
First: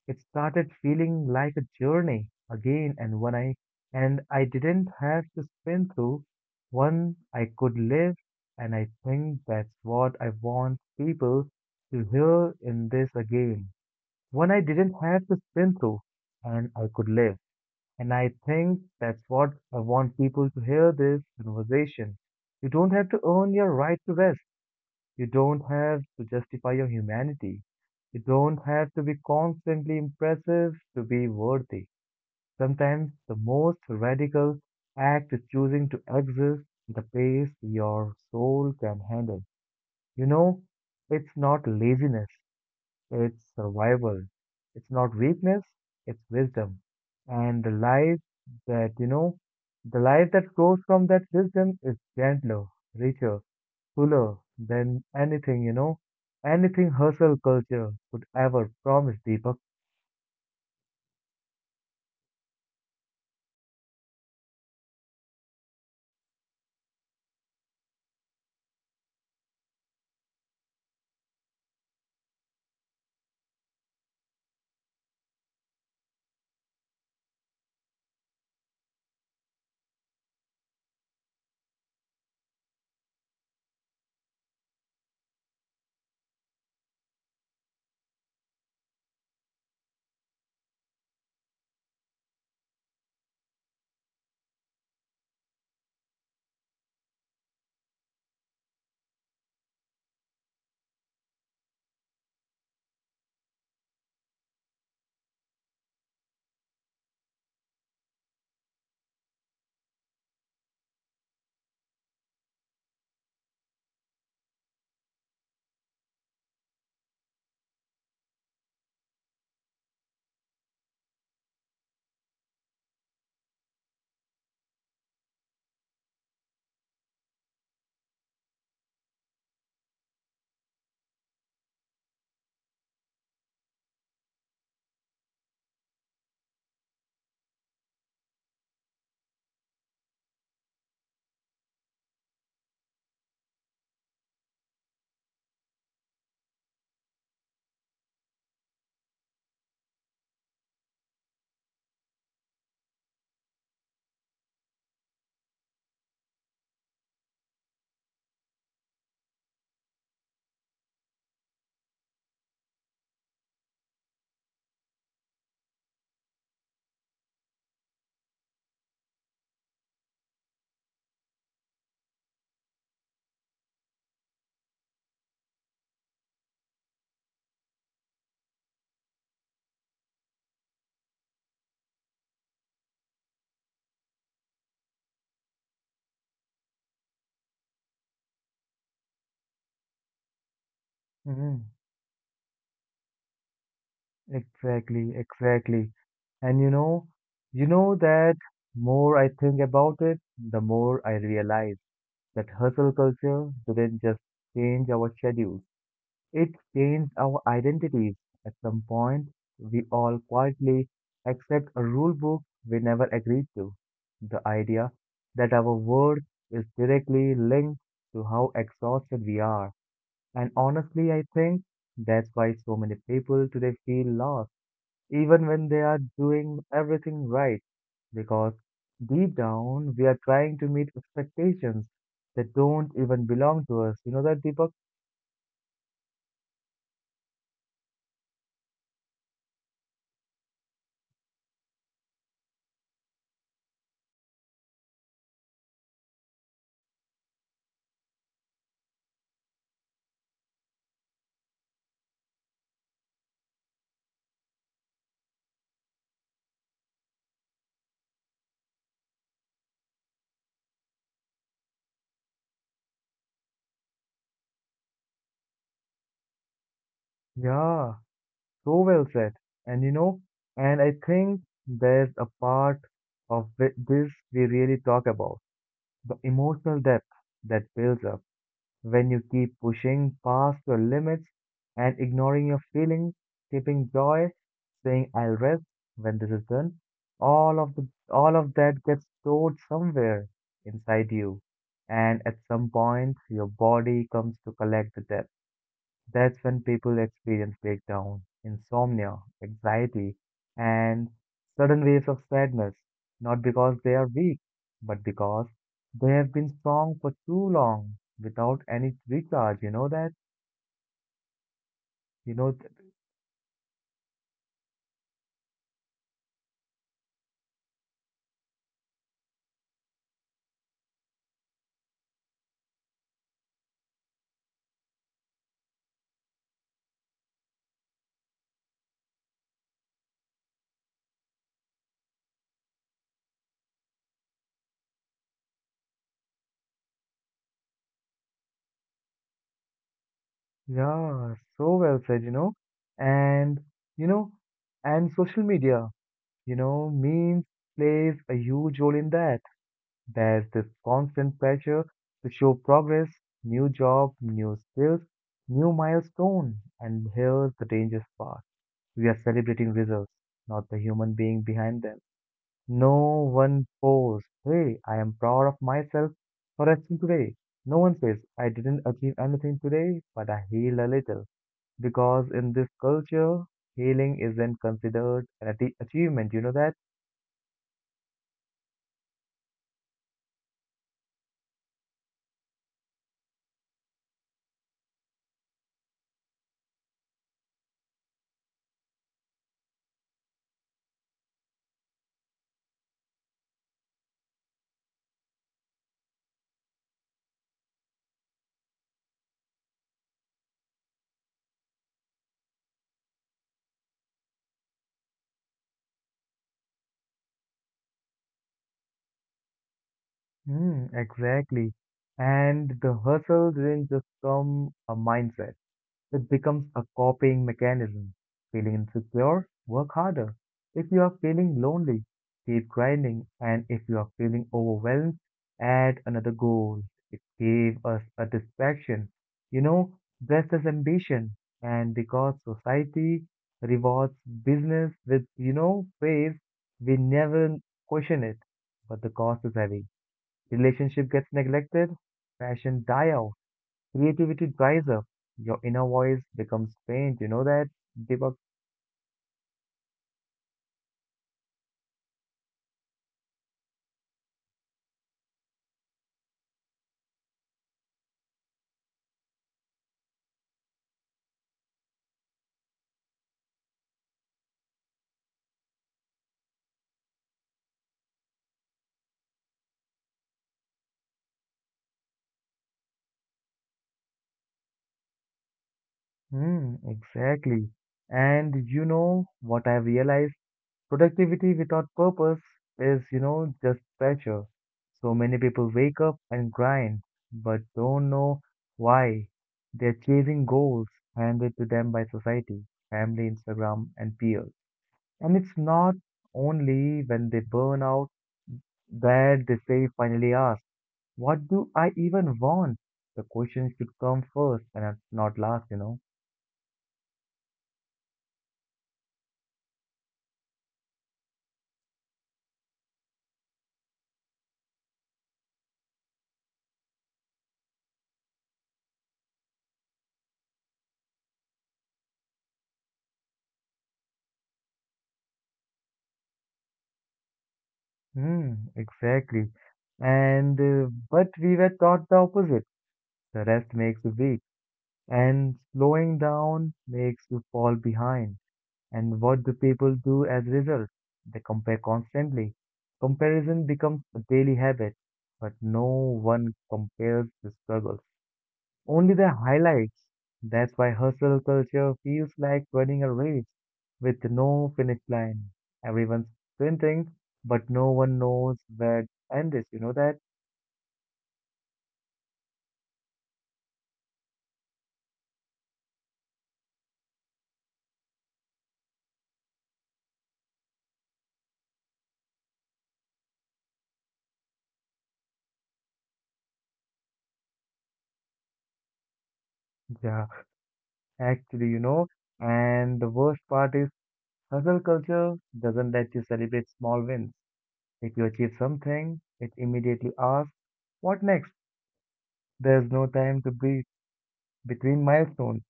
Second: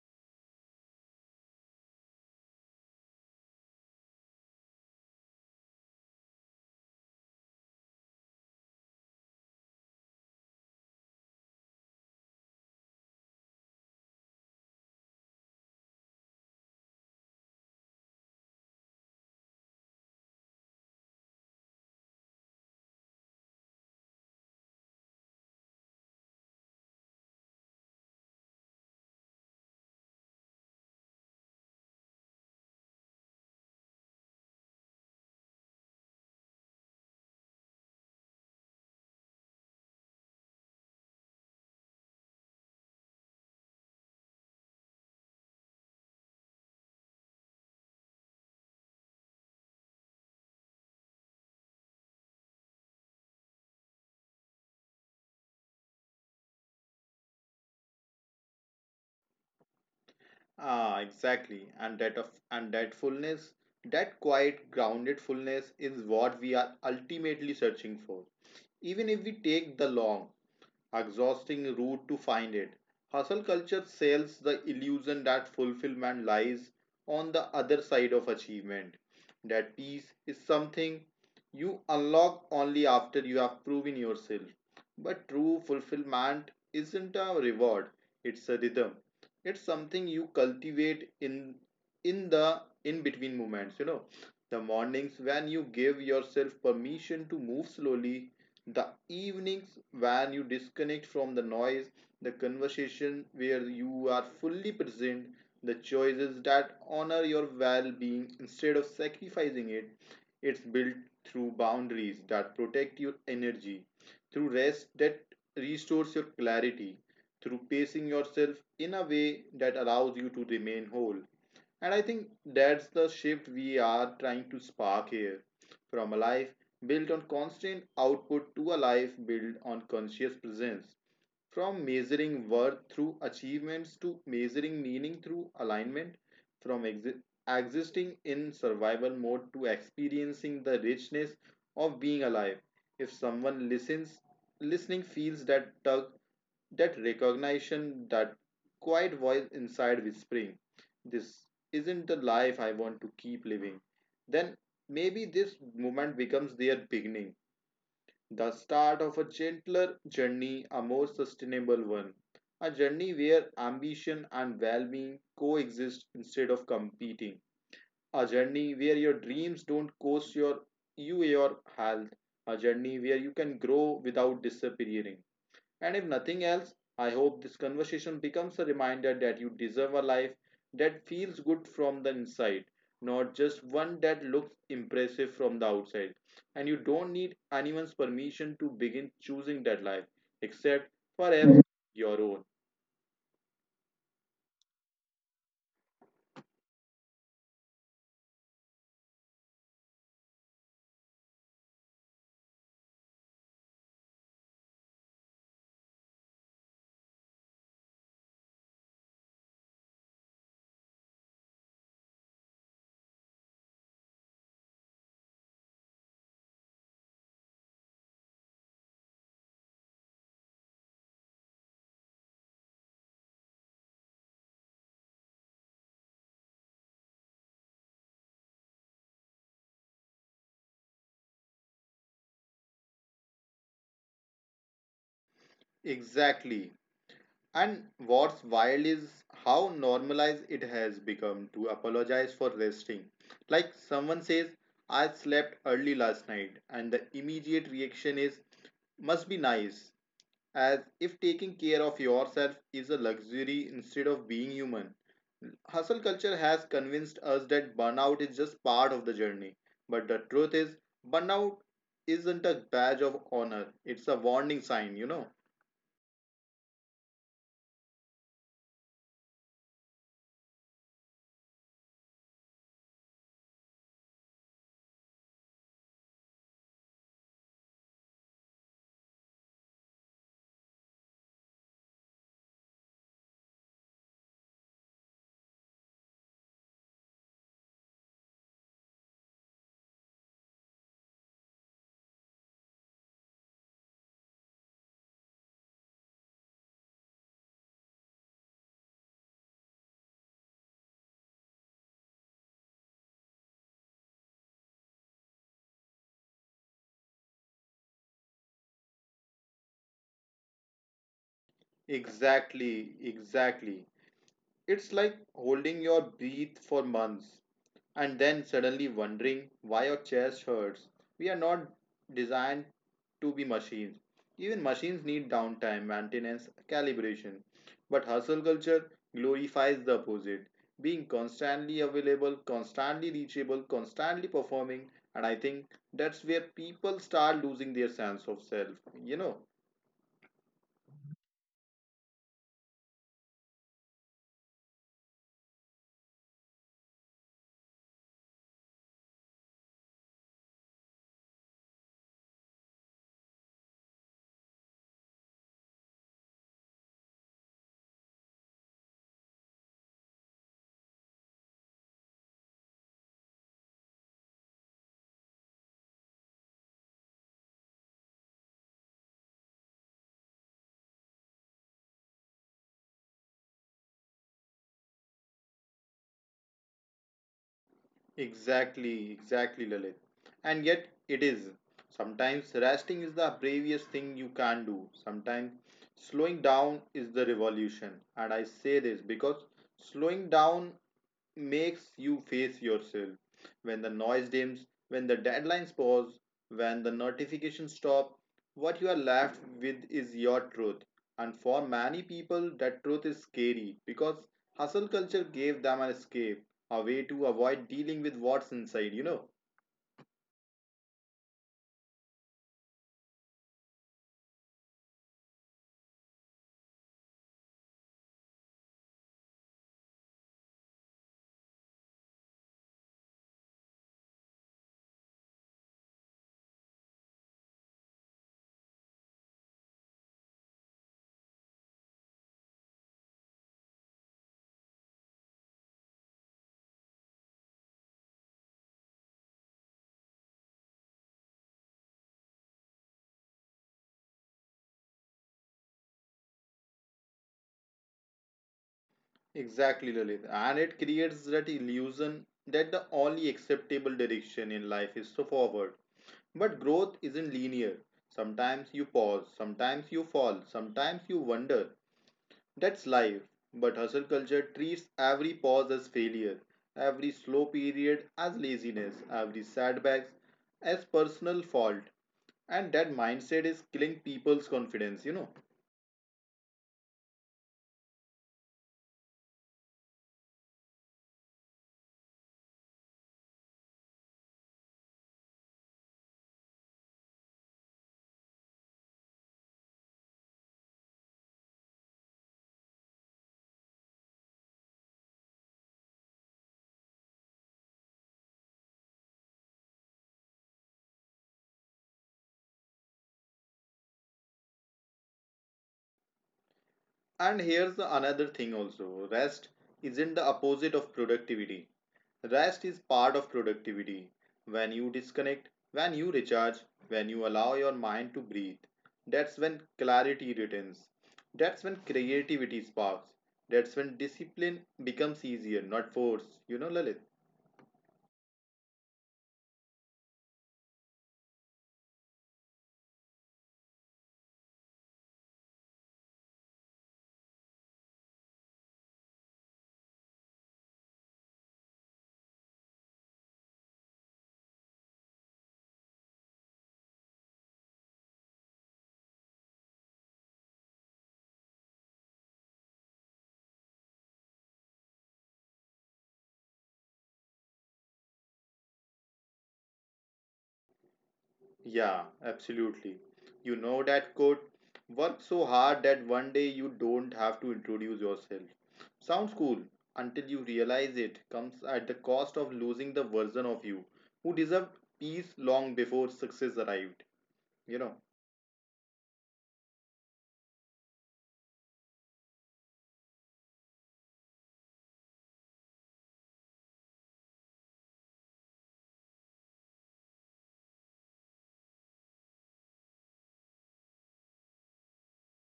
Speaker 1: It started feeling like a journey again. And when I and I didn't have to spin through one, I could live, and I think that's what I want people to hear in this again. One, I didn't have to spin through, and I could live. And I think that's what I want people to hear this conversation. You don't have to earn your right to rest. You don't have to justify your humanity. You don't have to be constantly impressive to be worthy. Sometimes the most radical act is choosing to exist at the pace your soul can handle. You know, it's not laziness, it's survival. It's not weakness, it's wisdom. And the life that, you know, the life that grows from that wisdom is gentler, richer, fuller than anything, you know, anything hustle culture could ever promise, Deepak.
Speaker 2: Ah, exactly. And that of and that fullness, that quiet, grounded fullness is what we are ultimately searching for. Even if we take the long, exhausting route to find it. Hustle culture sells the illusion that fulfillment lies on the other side of achievement. That peace is something you unlock only after you have proven yourself. But true fulfillment isn't a reward, it's a rhythm. It's something you cultivate in in the in between moments, you know, the mornings when you give yourself permission to move slowly, the evenings when you disconnect from the noise, the conversation where you are fully present, the choices that honor your well-being instead of sacrificing it. It's built through boundaries that protect your energy, through rest that restores your clarity, through pacing yourself in a way that allows you to remain whole. And I think that's the shift we are trying to spark here, from a life built on constant output to a life built on conscious presence. From measuring worth through achievements to measuring meaning through alignment, from exi- existing in survival mode to experiencing the richness of being alive. If someone listens, listening feels that tug, that recognition, that quiet voice inside whispering, this isn't the life I want to keep living, then maybe this moment becomes their beginning, the start of a gentler journey, a more sustainable one, a journey where ambition and well-being coexist instead of competing, a journey where your dreams don't cost your you your health, a journey where you can grow without disappearing. And if nothing else, I hope this conversation becomes a reminder that you deserve a life that feels good from the inside, not just one that looks impressive from the outside. And you don't need anyone's permission to begin choosing that life, except
Speaker 1: Hmm.
Speaker 2: perhaps your own.
Speaker 1: Exactly, exactly. And you know, you know that more I think about it, the more I realize that hustle culture didn't just change our schedule. It changed our identities. At some point, we all quietly accept a rule book we never agreed to. The idea that our word is directly linked to how exhausted we are. And honestly, I think that's why so many people today feel lost, even when they are doing everything right. Because deep down, we are trying to meet expectations that don't even belong to us. You know that, Deepak?
Speaker 2: Exactly. And what's wild is how normalized it has become to apologize for resting. Like someone says, I slept early last night, and the immediate reaction is, must be nice, as if taking care of yourself is a luxury instead of being human. Hustle culture has convinced us that burnout is just part of the journey, but the truth is, burnout isn't a badge of honor, it's a warning sign, you know.
Speaker 1: Yeah. So well said. And you know, and I think there's a part of thi- this we really talk about, the emotional depth that builds up when you keep pushing past your limits and ignoring your feelings, keeping joy, saying I'll rest when this is done. All of the all of that gets stored somewhere inside you. And at some point your body comes to collect the debt. That's when people experience breakdown, insomnia, anxiety, and sudden waves of sadness, not because they are weak, but because they have been strong for too long without any recharge. You know that? You know, th-
Speaker 2: Exactly, exactly. It's like holding your breath for months and then suddenly wondering why your chest hurts. We are not designed to be machines. Even machines need downtime, maintenance, calibration. But hustle culture glorifies the opposite, being constantly available, constantly reachable, constantly performing. And I think that's where people start losing their sense of self, you know.
Speaker 1: yeah, so well said, you know. And, you know, and social media, you know, memes plays a huge role in that. There's this constant pressure to show progress, new job, new skills, new milestone. And here's the dangerous part. We are celebrating results, not the human being behind them. No one posts, hey, I am proud of myself for resting today. No one says, I didn't achieve anything today, but I healed a little. Because in this culture, healing isn't considered an atti- achievement, you know that?
Speaker 2: Exactly, exactly, Lalit. And yet it is. Sometimes resting is the bravest thing you can do. Sometimes slowing down is the revolution. And I say this because slowing down makes you face yourself. When the noise dims, when the deadlines pause, when the notifications stop, what you are left with is your truth. And for many people, that truth is scary because hustle culture gave them an escape, a way to avoid dealing with what's inside, you know.
Speaker 1: Mm, exactly. And the hustle didn't just become a mindset, it becomes a coping mechanism. Feeling insecure, work harder. If you are feeling lonely, keep grinding. And if you are feeling overwhelmed, add another goal. It gave us a distraction, you know, dressed as ambition. And because society rewards business with, you know, praise, we never question it. But the cost is heavy. Relationship gets neglected, passion die out, creativity dries up, your inner voice becomes faint. You know that, Deepak?
Speaker 2: Exactly, Lalit. And it creates that illusion that the only acceptable direction in life is to forward. But growth isn't linear. Sometimes you pause, sometimes you fall, sometimes you wonder. That's life. But hustle culture treats every pause as failure, every slow period as laziness, every setback as personal fault. And that mindset is killing people's confidence, you know.
Speaker 1: Hmm, exactly. And you know what I realized? Productivity without purpose is, you know, just pressure. So many people wake up and grind, but don't know why. They're chasing goals handed to them by society, family, Instagram, and peers. And it's not only when they burn out that they finally ask, what do I even want? The question should come first and not not last, you know.
Speaker 2: And here's another thing, also rest isn't the opposite of productivity. Rest is part of productivity. When you disconnect, when you recharge, when you allow your mind to breathe, that's when clarity returns. That's when creativity sparks. That's when discipline becomes easier, not forced. You know, Lalit?
Speaker 1: Hmm, exactly. And uh, but we were taught the opposite. The rest makes you weak, and slowing down makes you fall behind. And what do people do as a result? They compare constantly. Comparison becomes a daily habit, but no one compares the struggle, only the highlights. That's why hustle culture feels like running a race with no finish line. Everyone's sprinting, but no one knows where to end is. You know that?
Speaker 2: Yeah, absolutely. You know that quote, work so hard that one day you don't have to introduce yourself. Sounds cool until you realize it comes at the cost of losing the version of you who deserved peace long before success arrived. You know.
Speaker 1: Yeah, actually, you know. And the worst part is hustle culture doesn't let you celebrate small wins. If you achieve something, it immediately asks, what next? There's no time to breathe between milestones.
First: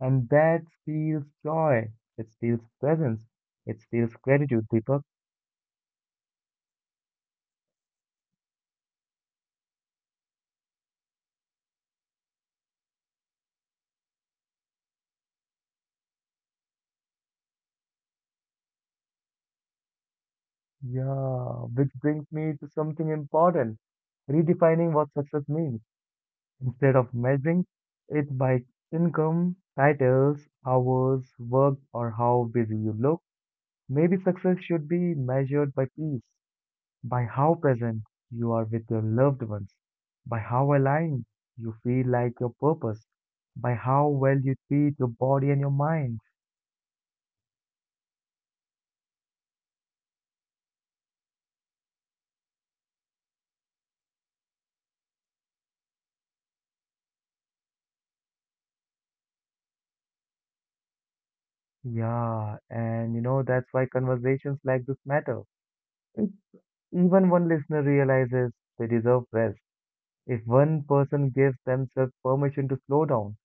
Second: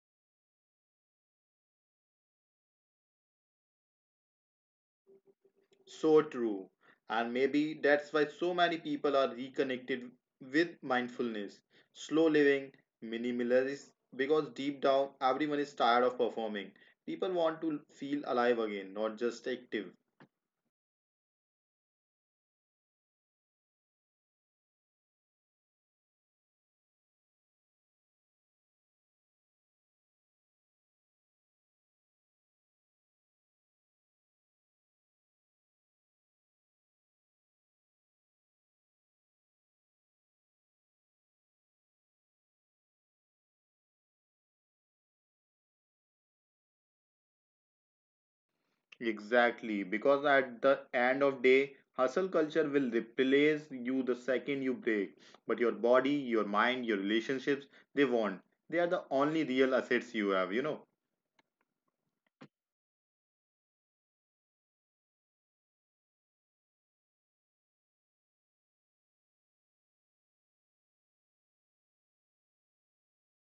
Speaker 1: And that steals joy. It steals presence. It steals gratitude, Deepak.
Speaker 2: So true. And maybe that's why so many people are reconnected with mindfulness, slow living, minimalism, because deep down everyone is tired of performing. People want to feel alive again, not just active.
Speaker 1: Yeah, which brings me to something important, redefining what success means. Instead of measuring it by income, titles, hours, work, or how busy you look, maybe success should be measured by peace, by how present you are with your loved ones, by how aligned you feel like your purpose, by how well you treat your body and your mind.
Speaker 2: Exactly, because at the end of day, hustle culture will replace you the second you break. But your body, your mind, your relationships, they won't. They are the only real assets you have, you know.
Speaker 1: Yeah, and you know, that's why conversations like this matter. Even one listener realizes they deserve rest. If one person gives themselves permission to slow down,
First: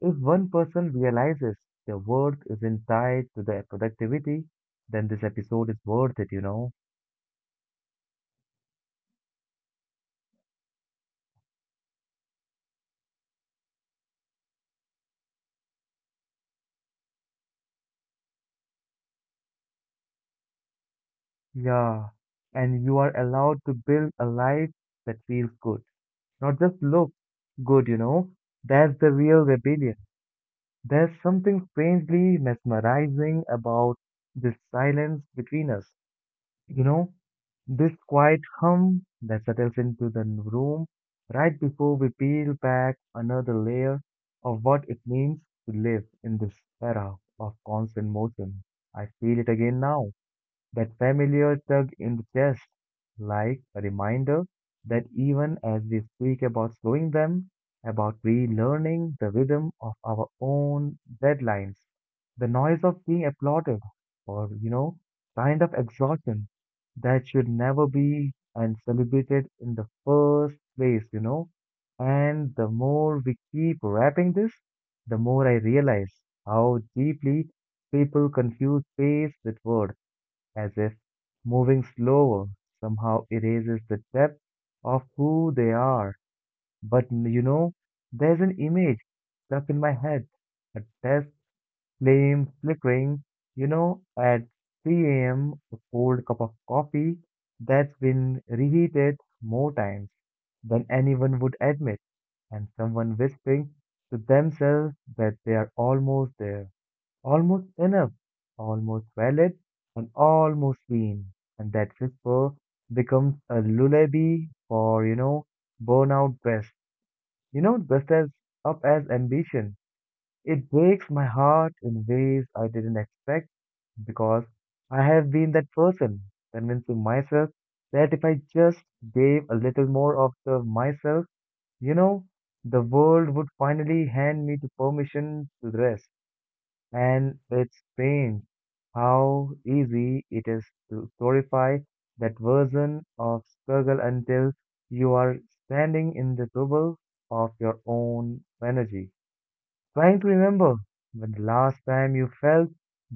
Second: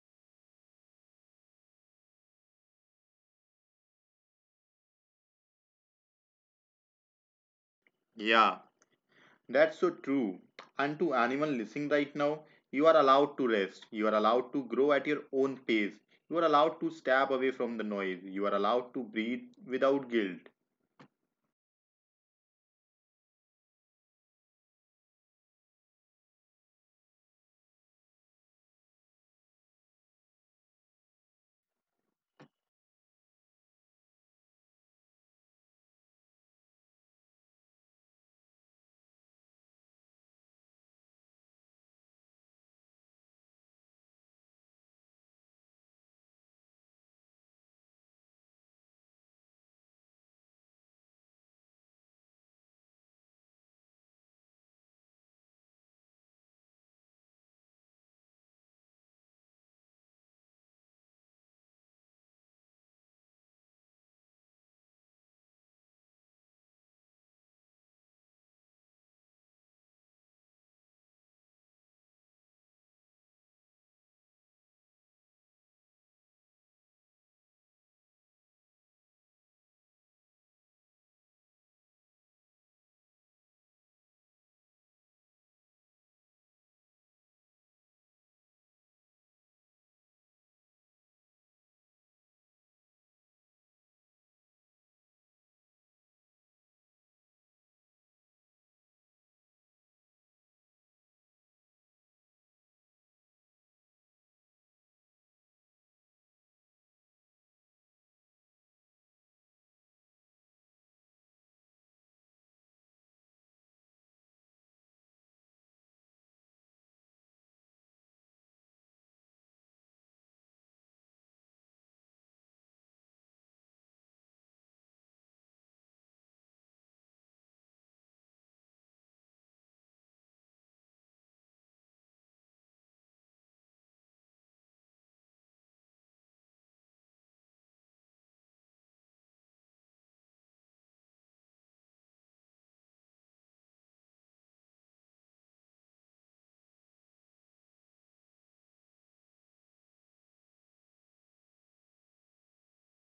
Speaker 1: if one person realizes their worth isn't tied to their productivity, then this episode is worth it, you know?
Speaker 2: Yeah. That's so true. And to anyone listening right now, you are allowed to rest. You are allowed to grow at your own pace. You are allowed to step away from the noise. You are allowed to breathe without guilt.
Speaker 1: Yeah. And you are allowed to build a life that feels good, not just looks good, you know? That's the real rebellion. There's something strangely mesmerizing about this silence between us. You know, this quiet hum that settles into the room right before we peel back another layer of what it means to live in this era of constant motion. I feel it again now. That familiar tug in the chest, like a reminder that even as we speak about slowing them, about relearning the rhythm of our own deadlines, the noise of being applauded or, you know, kind of exhaustion that should never be and celebrated in the first place, you know. And the more we keep wrapping this, the more I realize how deeply people confuse pace with word, as if moving slower somehow erases the depth of who they are. But you know, there's an image stuck in my head, a test flame flickering, you know, at three a m, a cold cup of coffee that's been reheated more times than anyone would admit, and someone whispering to themselves that they are almost there, almost enough, almost valid, and almost clean. And that whisper becomes a lullaby for, you know, burnout best. You know, best as up as ambition. It breaks my heart in ways I didn't expect because I have been that person, convincing myself that if I just gave a little more of the myself, you know, the world would finally hand me the permission to rest. And it's strange how easy it is to glorify that version of struggle until you are standing in the bubble of your own energy, trying to remember when the last time you felt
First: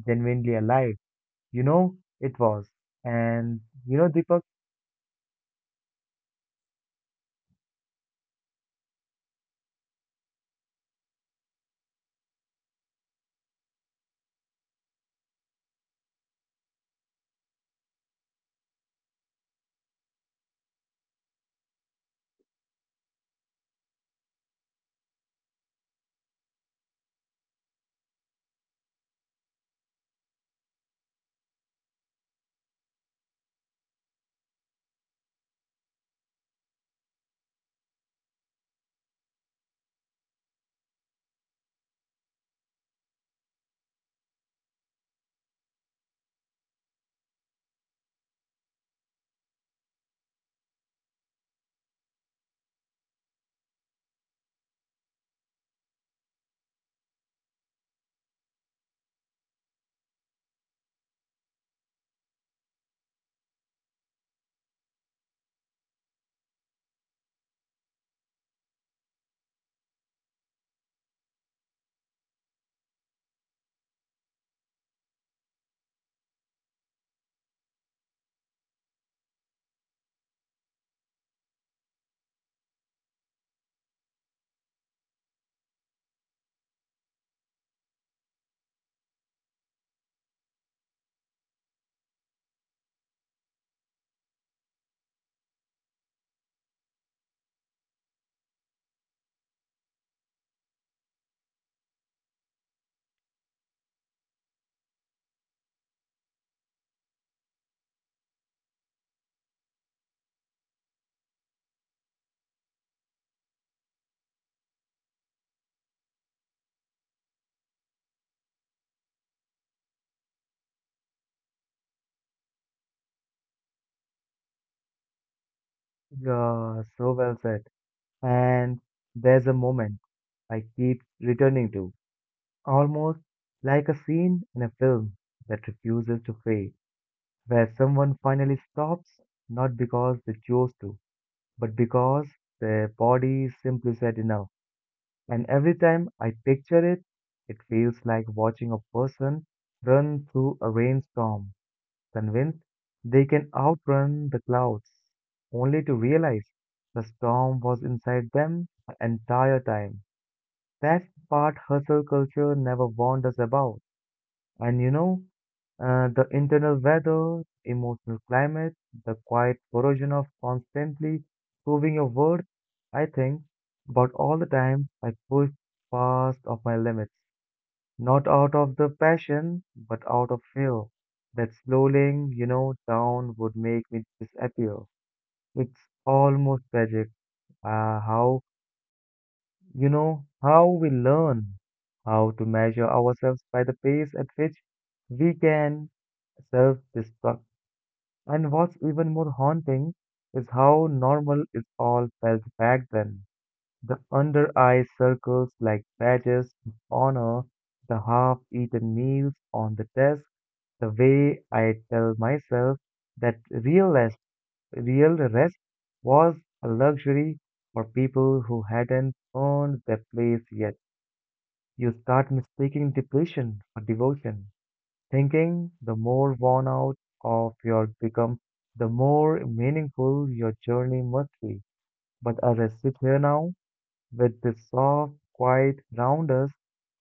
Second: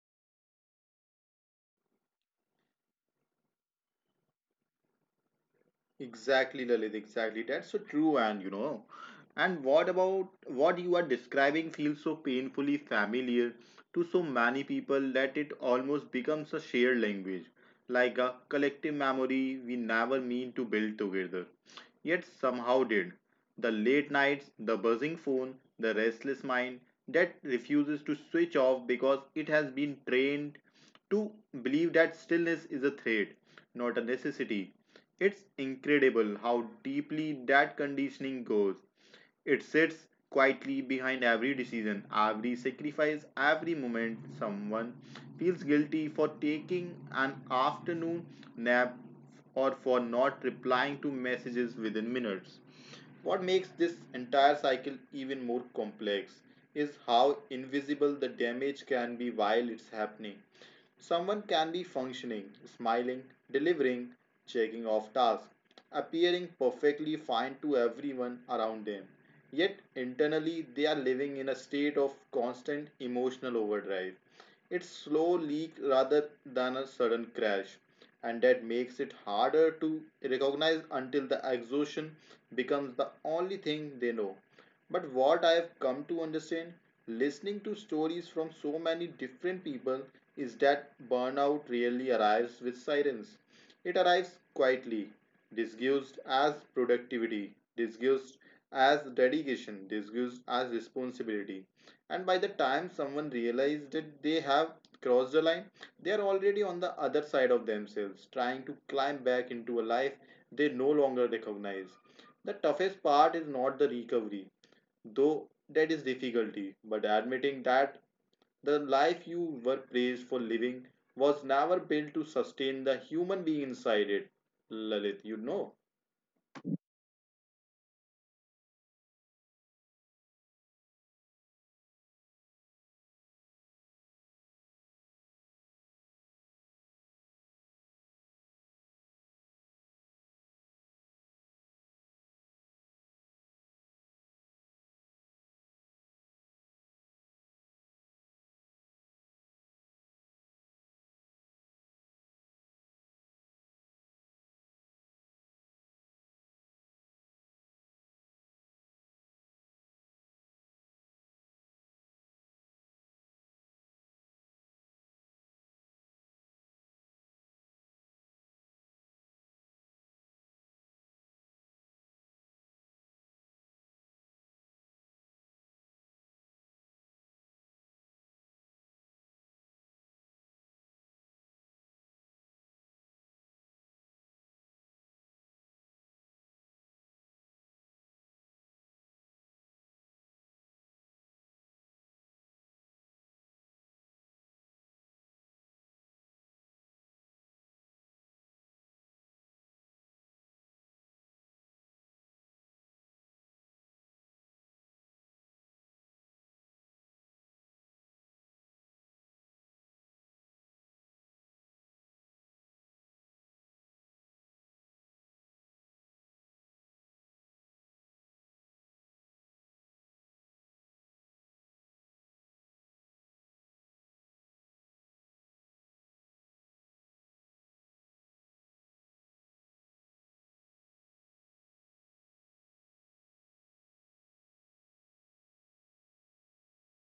Speaker 1: genuinely alive. You know, it was. And you know, Deepak,
Speaker 2: Exactly, Lalit, exactly. That's so true, and you know. And what about what you are describing feels so painfully familiar to so many people that it almost becomes a shared language, like a collective memory we never mean to build together, yet somehow did. The late nights, the buzzing phone, the restless mind that refuses to switch off because it has been trained to believe that stillness is a threat, not a necessity. It's incredible how deeply that conditioning goes. It sits quietly behind every decision, every sacrifice, every moment someone feels guilty for taking an afternoon nap or for not replying to messages within minutes. What makes this entire cycle even more complex is how invisible the damage can be while it's happening. Someone can be functioning, smiling, delivering, checking off tasks, appearing perfectly fine to everyone around them. Yet internally, they are living in a state of constant emotional overdrive. It's slow leak rather than a sudden crash, and that makes it harder to recognize until the exhaustion becomes the only thing they know. But what I have come to understand, listening to stories from so many different people, is that burnout really arrives with sirens. It arrives quietly, disguised as productivity, disguised as dedication, disguised as responsibility. And by the time someone realizes that they have crossed the line, they are already on the other side of themselves, trying to climb back into a life they no longer recognize. The toughest part is not the recovery, though that is difficulty, but admitting that the life you were praised for living was never built to sustain the human being inside it, Lalit. You know,
Speaker 1: uh, so well said. And there's a moment I keep returning to, almost like a scene in a film that refuses to fade, where someone finally stops, not because they chose to, but because their body simply said enough. And every time I picture it, it feels like watching a person run through a rainstorm, convinced they can outrun the clouds, only to realize the storm was inside them the entire time. That's the part hustle culture never warned us about. And you know, uh, the internal weather, emotional climate, the quiet corrosion of constantly proving your worth, I think, about all the time I pushed past of my limits, not out of the passion, but out of fear that slowing, you know, down would make me disappear. It's almost tragic uh, how you know, how we learn how to measure ourselves by the pace at which we can self destruct. And what's even more haunting is how normal it all felt back then. The under eye circles like badges of honor, the half eaten meals on the desk, the way I tell myself that real rest, real rest was a luxury for people who hadn't earned their place yet. You start mistaking depletion for devotion, thinking the more worn out of your become, the more meaningful your journey must be. But as I sit here now, with this soft, quiet around us,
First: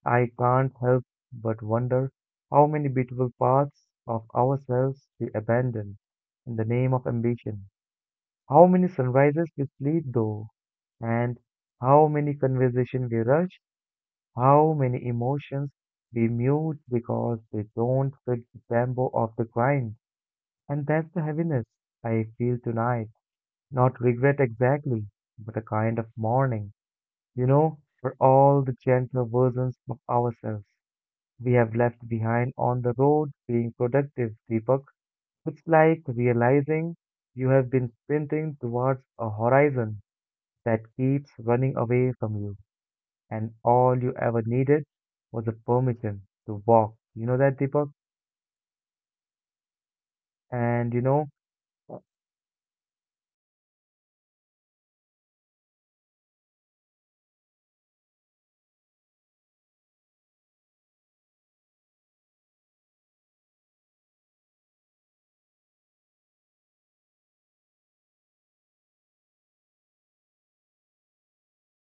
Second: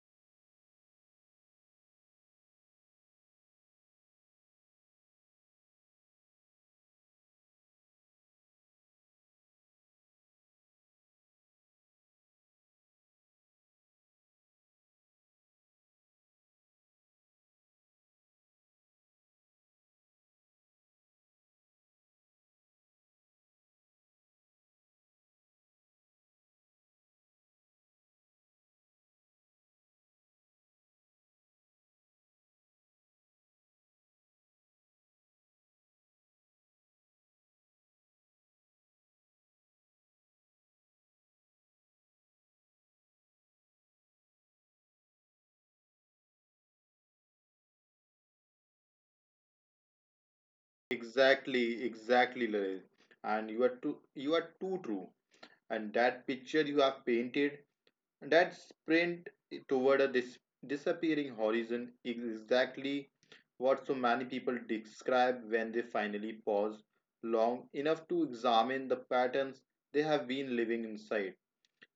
Speaker 1: I can't help but wonder how many beautiful parts of ourselves we abandon in the name of ambition. How many sunrises we sleep though, and how many conversations we rush how many emotions we mute because they don't fit the tempo of the grind. And that's the heaviness I feel tonight. Not regret exactly, but a kind of mourning. You know, for all the gentler versions of ourselves we have left behind on the road being productive, Deepak. It's like realizing you have been sprinting towards a horizon that keeps running away from you and all you ever needed was a permission to walk. You know that, Deepak? And you know,
Speaker 2: exactly, exactly, Lalit. And you are too, you are too true. And that picture you have painted, that sprint toward a dis- disappearing horizon, is exactly what so many people describe when they finally pause long enough to examine the patterns they have been living inside.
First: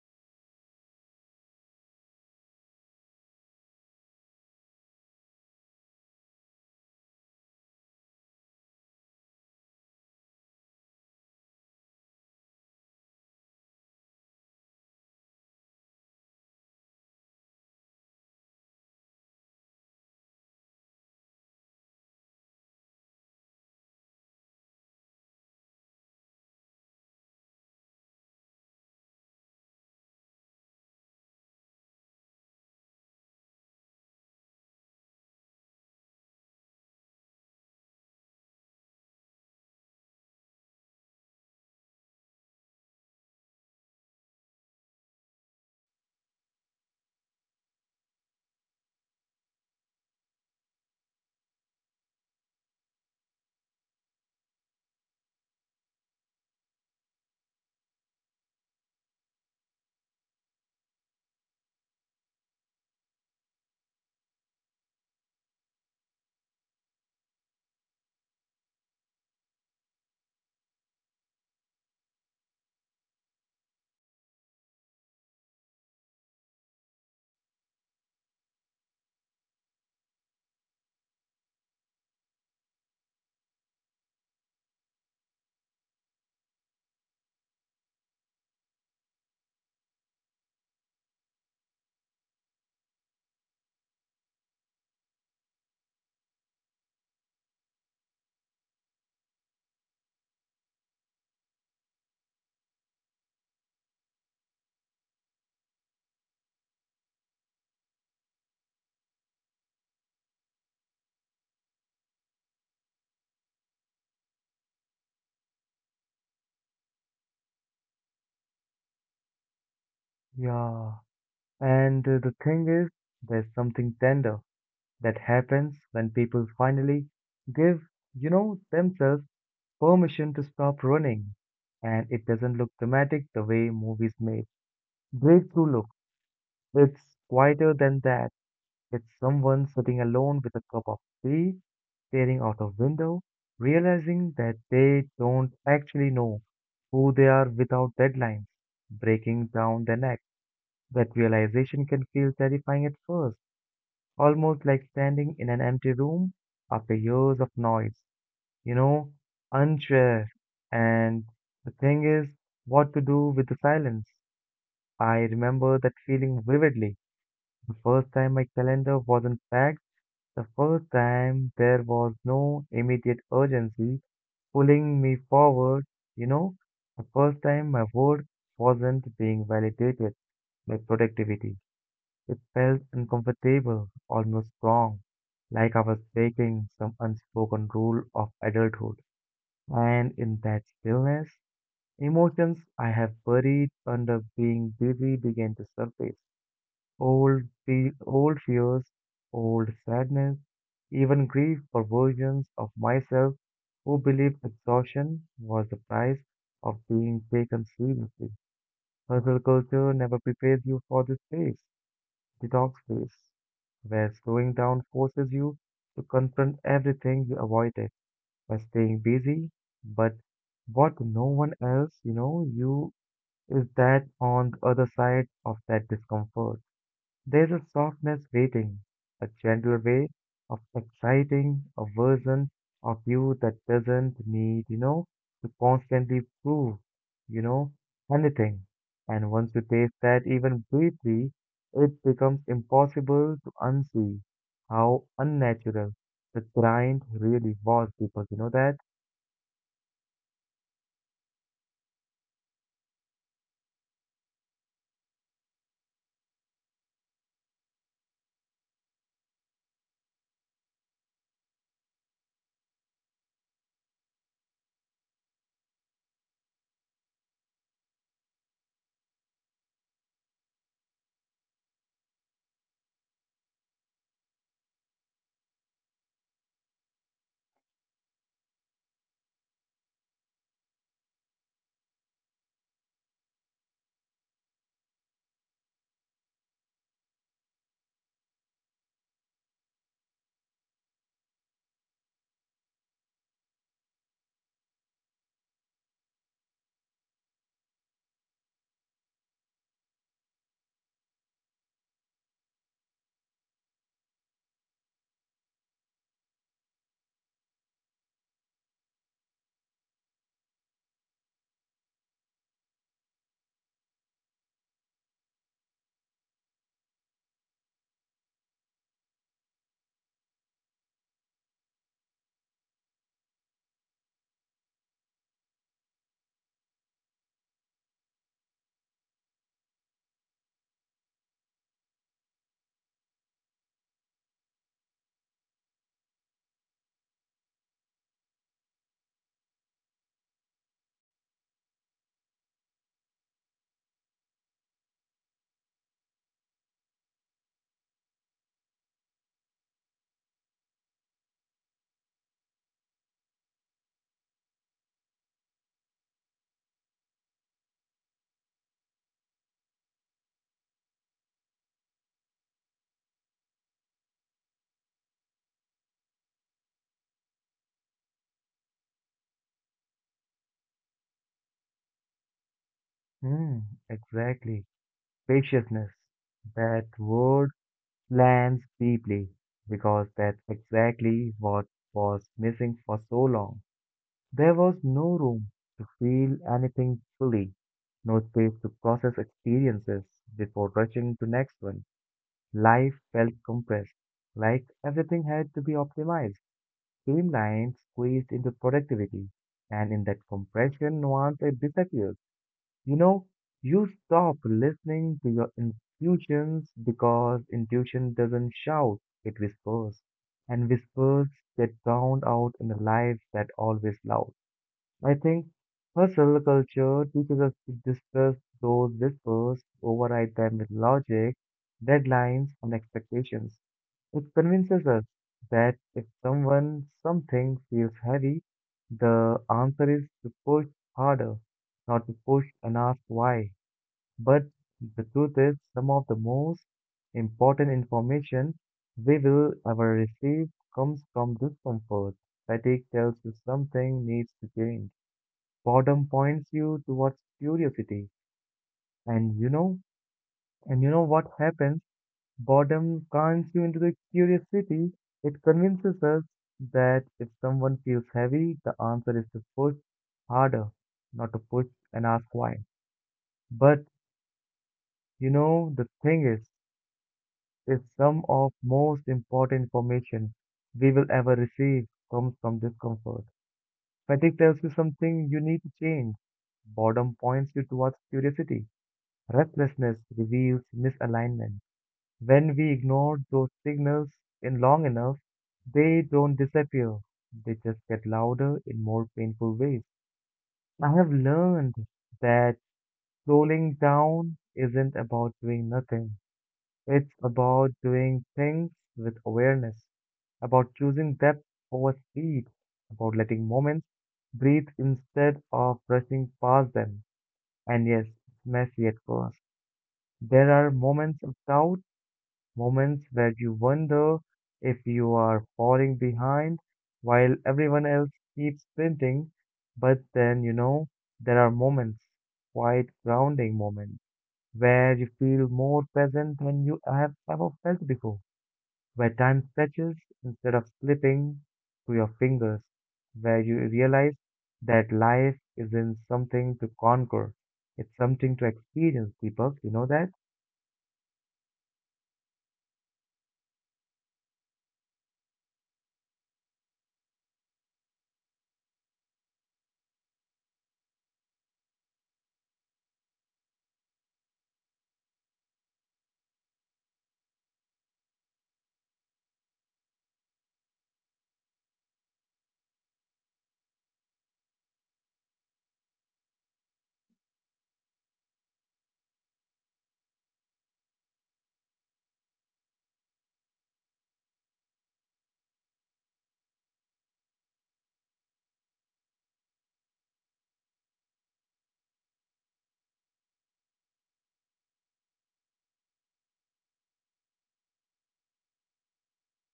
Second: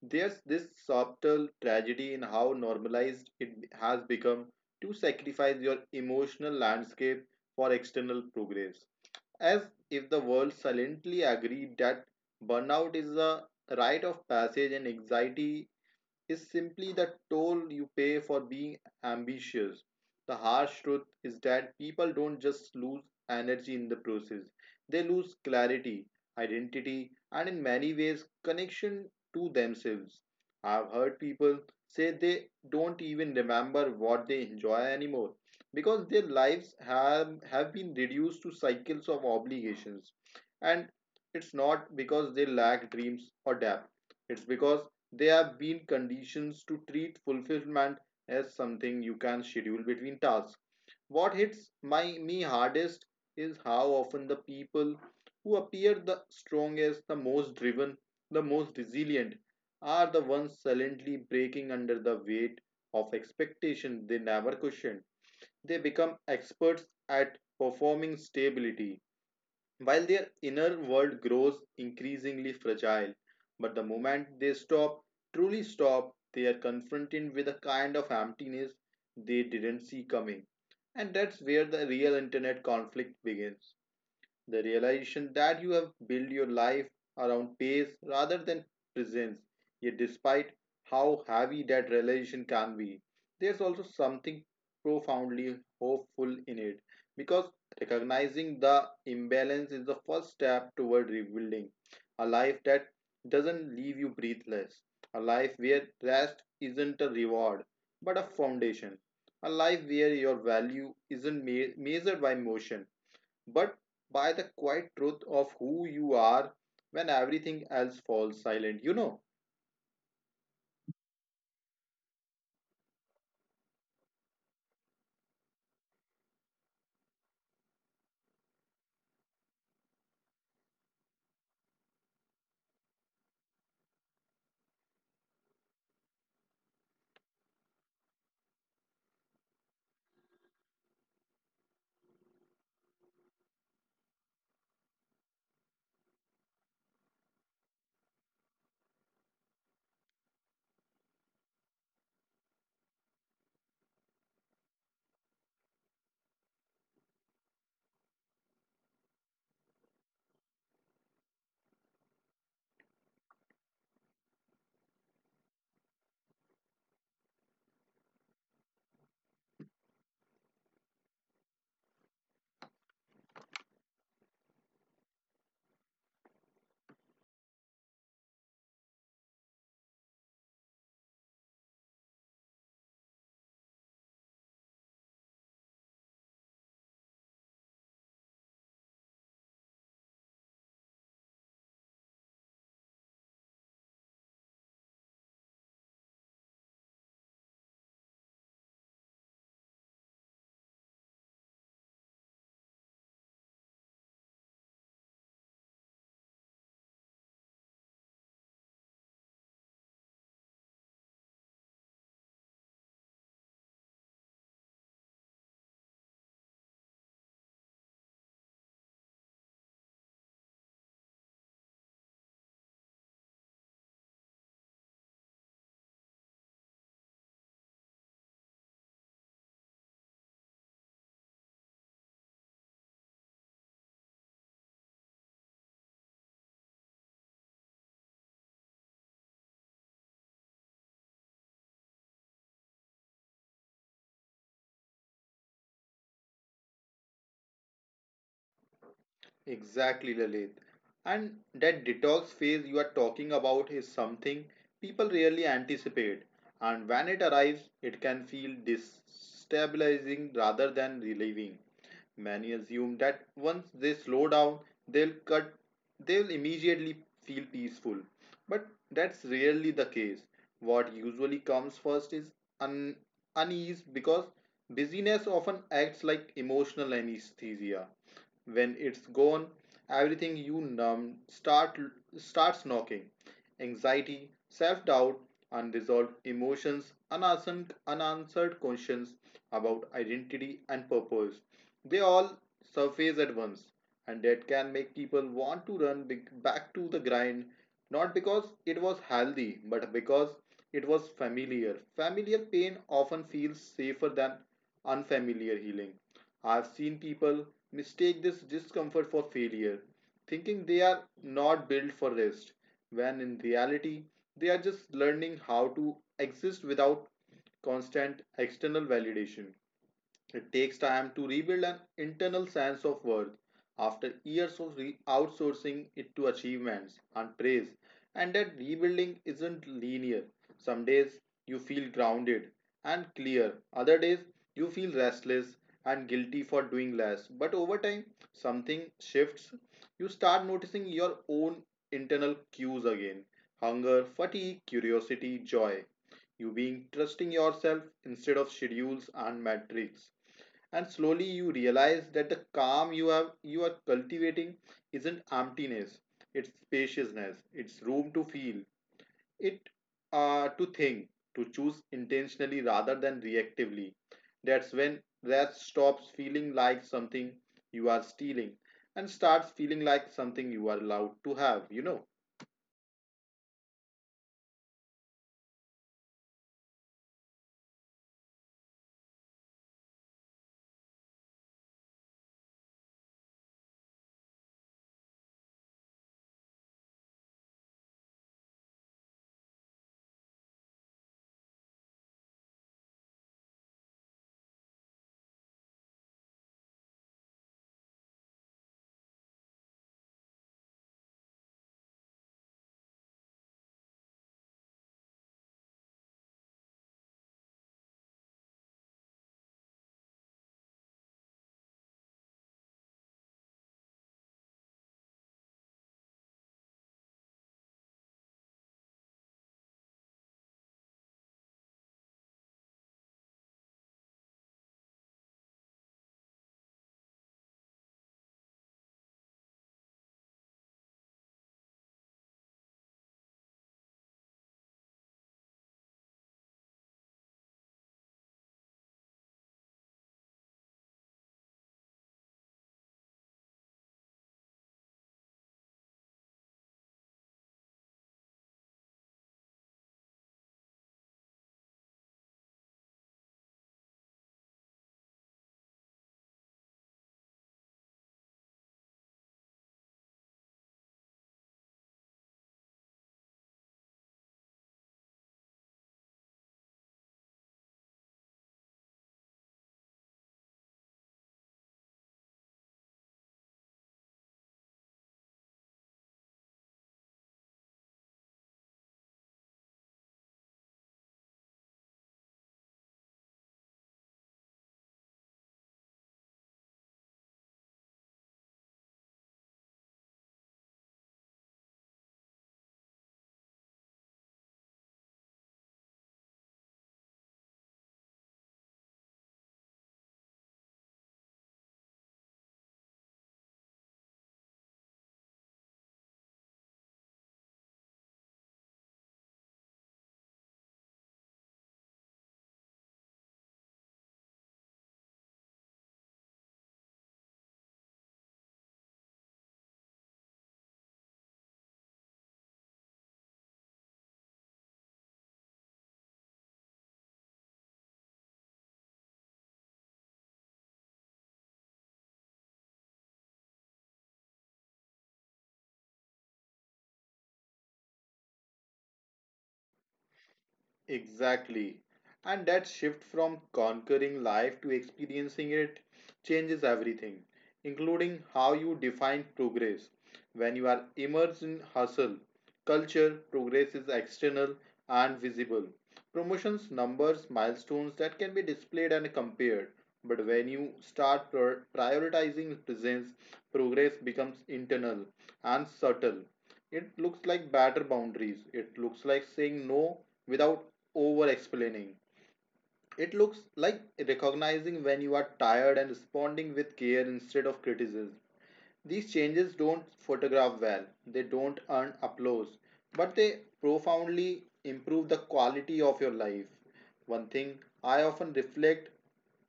Speaker 2: There's this subtle tragedy in how normalized it has become to sacrifice your emotional landscape for external progress, as if the world silently agreed that burnout is a rite of passage and anxiety is simply the toll you pay for being ambitious. The harsh truth is that people don't just lose energy in the process, they lose clarity, identity, and in many ways, connection to themselves. I've heard people say they don't even remember what they enjoy anymore because their lives have, have been reduced to cycles of obligations. And it's not because they lack dreams or depth, it's because they have been conditioned to treat fulfillment as something you can schedule between tasks. What hits my me hardest is how often the people who appear the strongest, the most driven, the most resilient are the ones silently breaking under the weight of expectations they never question. They become experts at performing stability while their inner world grows increasingly fragile, but the moment they stop, truly stop, they are confronted with a kind of emptiness they didn't see coming. And that's where the real internet conflict begins. The realization that you have built your life around pace rather than presence. Yet, despite how heavy that realization can be, there's also something profoundly hopeful in it because recognizing the imbalance is the first step toward rebuilding a life that doesn't leave you breathless, a life where rest isn't a reward but a foundation, a life where your value isn't me- measured by motion but by the quiet truth of who you are when everything else falls silent. You know,
Speaker 1: yeah. And uh, the thing is, there's something tender that happens when people finally give, you know, themselves permission to stop running. And it doesn't look dramatic the way movies make. Breakthrough look. It's quieter than that. It's someone sitting alone with a cup of tea staring out of window, realizing that they don't actually know who they are without deadlines, breaking down their neck. That realization can feel terrifying at first, almost like standing in an empty room after years of noise, you know, unsure. And the thing is, what to do with the silence? I remember that feeling vividly. The first time my calendar wasn't packed, the first time there was no immediate urgency, pulling me forward. You know, the first time my word wasn't being validated by productivity. It felt uncomfortable, almost wrong, like I was breaking some unspoken rule of adulthood. And in that stillness, emotions I have buried under being busy began to surface. Old, fe- old fears, old sadness, even grief for versions of myself who believed exhaustion was the price of being taken seriously. Hustle culture never prepares you for this phase, detox phase, where slowing down forces you to confront everything you avoided by staying busy. But what no one else, you know, you is that on the other side of that discomfort there's a softness waiting, a gentler way of exciting a version of you that doesn't need, you know, to constantly prove, you know, anything. And once you taste that even briefly, it becomes impossible to unsee how unnatural the grind really was because you know that?
Speaker 2: exactly, Lalit. And that detox phase you are talking about is something people rarely anticipate. And when it arrives, it can feel destabilizing rather than relieving. Many assume that once they slow down, they'll cut, they'll immediately feel peaceful. But that's rarely the case. What usually comes first is un- unease, because busyness often acts like emotional anesthesia. When it's gone, everything you numbed start starts knocking. Anxiety, self-doubt, unresolved emotions, unanswered, unanswered questions about identity and purpose. They all surface at once, and that can make people want to run big- back to the grind, not because it was healthy, but because it was familiar. Familiar pain often feels safer than unfamiliar healing. I've seen people mistake this discomfort for failure, thinking they are not built for rest, when in reality, they are just learning how to exist without constant external validation. It takes time to rebuild an internal sense of worth after years of re- outsourcing it to achievements and praise, and that rebuilding isn't linear. Some days you feel grounded and clear, other days you feel restless and guilty for doing less. But over time, something shifts. You start noticing your own internal cues again: hunger, fatigue, curiosity, joy. You being trusting yourself instead of schedules and metrics, and slowly you realize that the calm you have you are cultivating isn't emptiness, it's spaciousness, it's room to feel it, uh, to think, to choose intentionally rather than reactively. That's when that stops feeling like something you are stealing and starts feeling like something you are allowed to have, you know?
Speaker 1: Hmm, exactly. Spaciousness. That word lands deeply because that's exactly what was missing for so long. There was no room to feel anything fully, no space to process experiences before rushing to next one. Life felt compressed, like everything had to be optimized, streamlined, squeezed into productivity, and in that compression, nuance it disappears. You know, you stop listening to your intuitions because intuition doesn't shout, it whispers. And whispers get drowned out in the lives that always loud. I think hustle culture teaches us to discuss those whispers, override them with logic, deadlines, and expectations. It convinces us that if someone something feels heavy, the answer is to push harder, not to push and ask why. But the truth is, some of the most important information we will ever receive comes from discomfort. Fatigue tells you something needs to change. Boredom points you towards curiosity. And you know, and you know what happens? Boredom turns you into the curiosity. It convinces us that if someone feels heavy, the answer is to push harder, not to push and ask why. But you know, the thing is, is some of most important information we will ever receive comes from discomfort. Fatigue tells you something you need to change. Boredom points you towards curiosity. Restlessness reveals misalignment. When we ignore those signals in long enough, they don't disappear. They just get louder in more painful ways. I have learned that slowing down isn't about doing nothing. It's about doing things with awareness, about choosing depth over speed, about letting moments breathe instead of rushing past them. And yes, it's messy at first. There are moments of doubt moments where you wonder if you are falling behind while everyone else keeps sprinting. But then, you know, there are moments, quite grounding moments, where you feel more present than you have ever felt before, where time stretches instead of slipping through your fingers, where you realize that life isn't something to conquer. It's something to experience, Deepak. You know that?
Speaker 2: Exactly. And that shift from conquering life to experiencing it changes everything, including how you define progress. When you are immersed in hustle, culture, progress is external and visible. Promotions, numbers, milestones that can be displayed and compared. But when you start prior- prioritizing presence, progress becomes internal and subtle. It looks like better boundaries. It looks like saying no without over explaining. It looks like recognizing when you are tired and responding with care instead of criticism. These changes don't photograph well, they don't earn applause, but they profoundly improve the quality of your life. One thing I often reflect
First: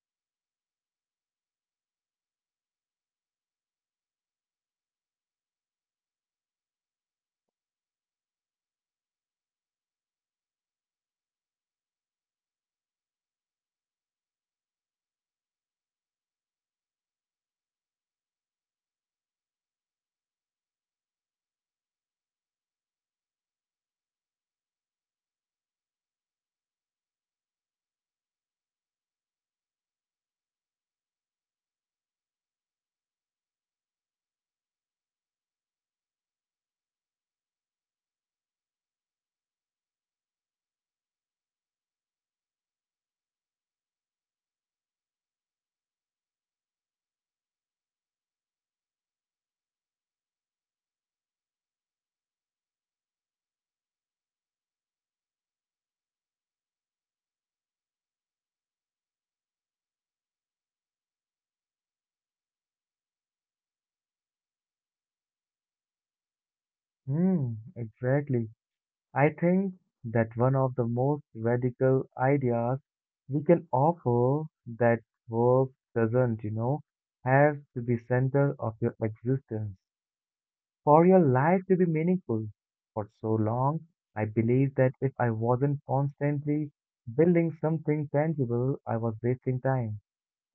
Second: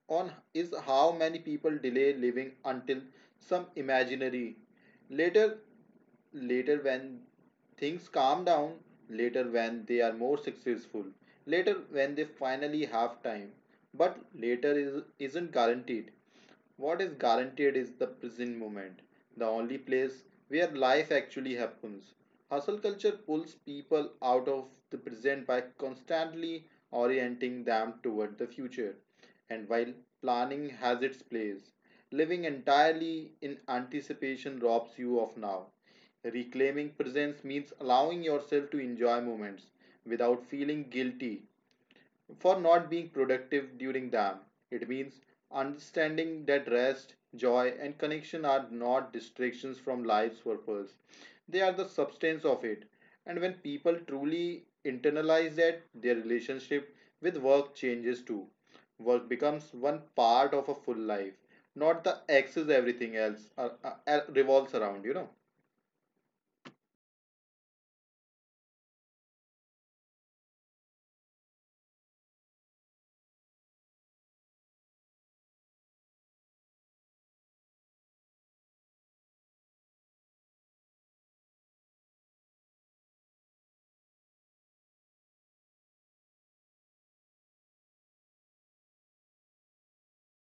Speaker 2: on is how many people delay living until some imaginary later. Later when things calm down, later when they are more successful, later when they finally have time. But later is, isn't guaranteed. What is guaranteed is the present moment, the only place where life actually happens. Hustle culture pulls people out of the present by constantly orienting them toward the future. And while planning has its place, living entirely in anticipation robs you of now. Reclaiming presence means allowing yourself to enjoy moments without feeling guilty for not being productive during them. It means understanding that rest, joy, and connection are not distractions from life's purpose, they are the substance of it. And when people truly internalize that, their relationship with work changes too. Work becomes one part of a full life, not the axis everything else uh, uh, uh, revolves around, you know.
Speaker 1: Hmm, exactly. I think that one of the most radical ideas we can offer that work doesn't, you know, have to be center of your existence for your life to be meaningful. For so long, I believed that if I wasn't constantly building something tangible, I was wasting time.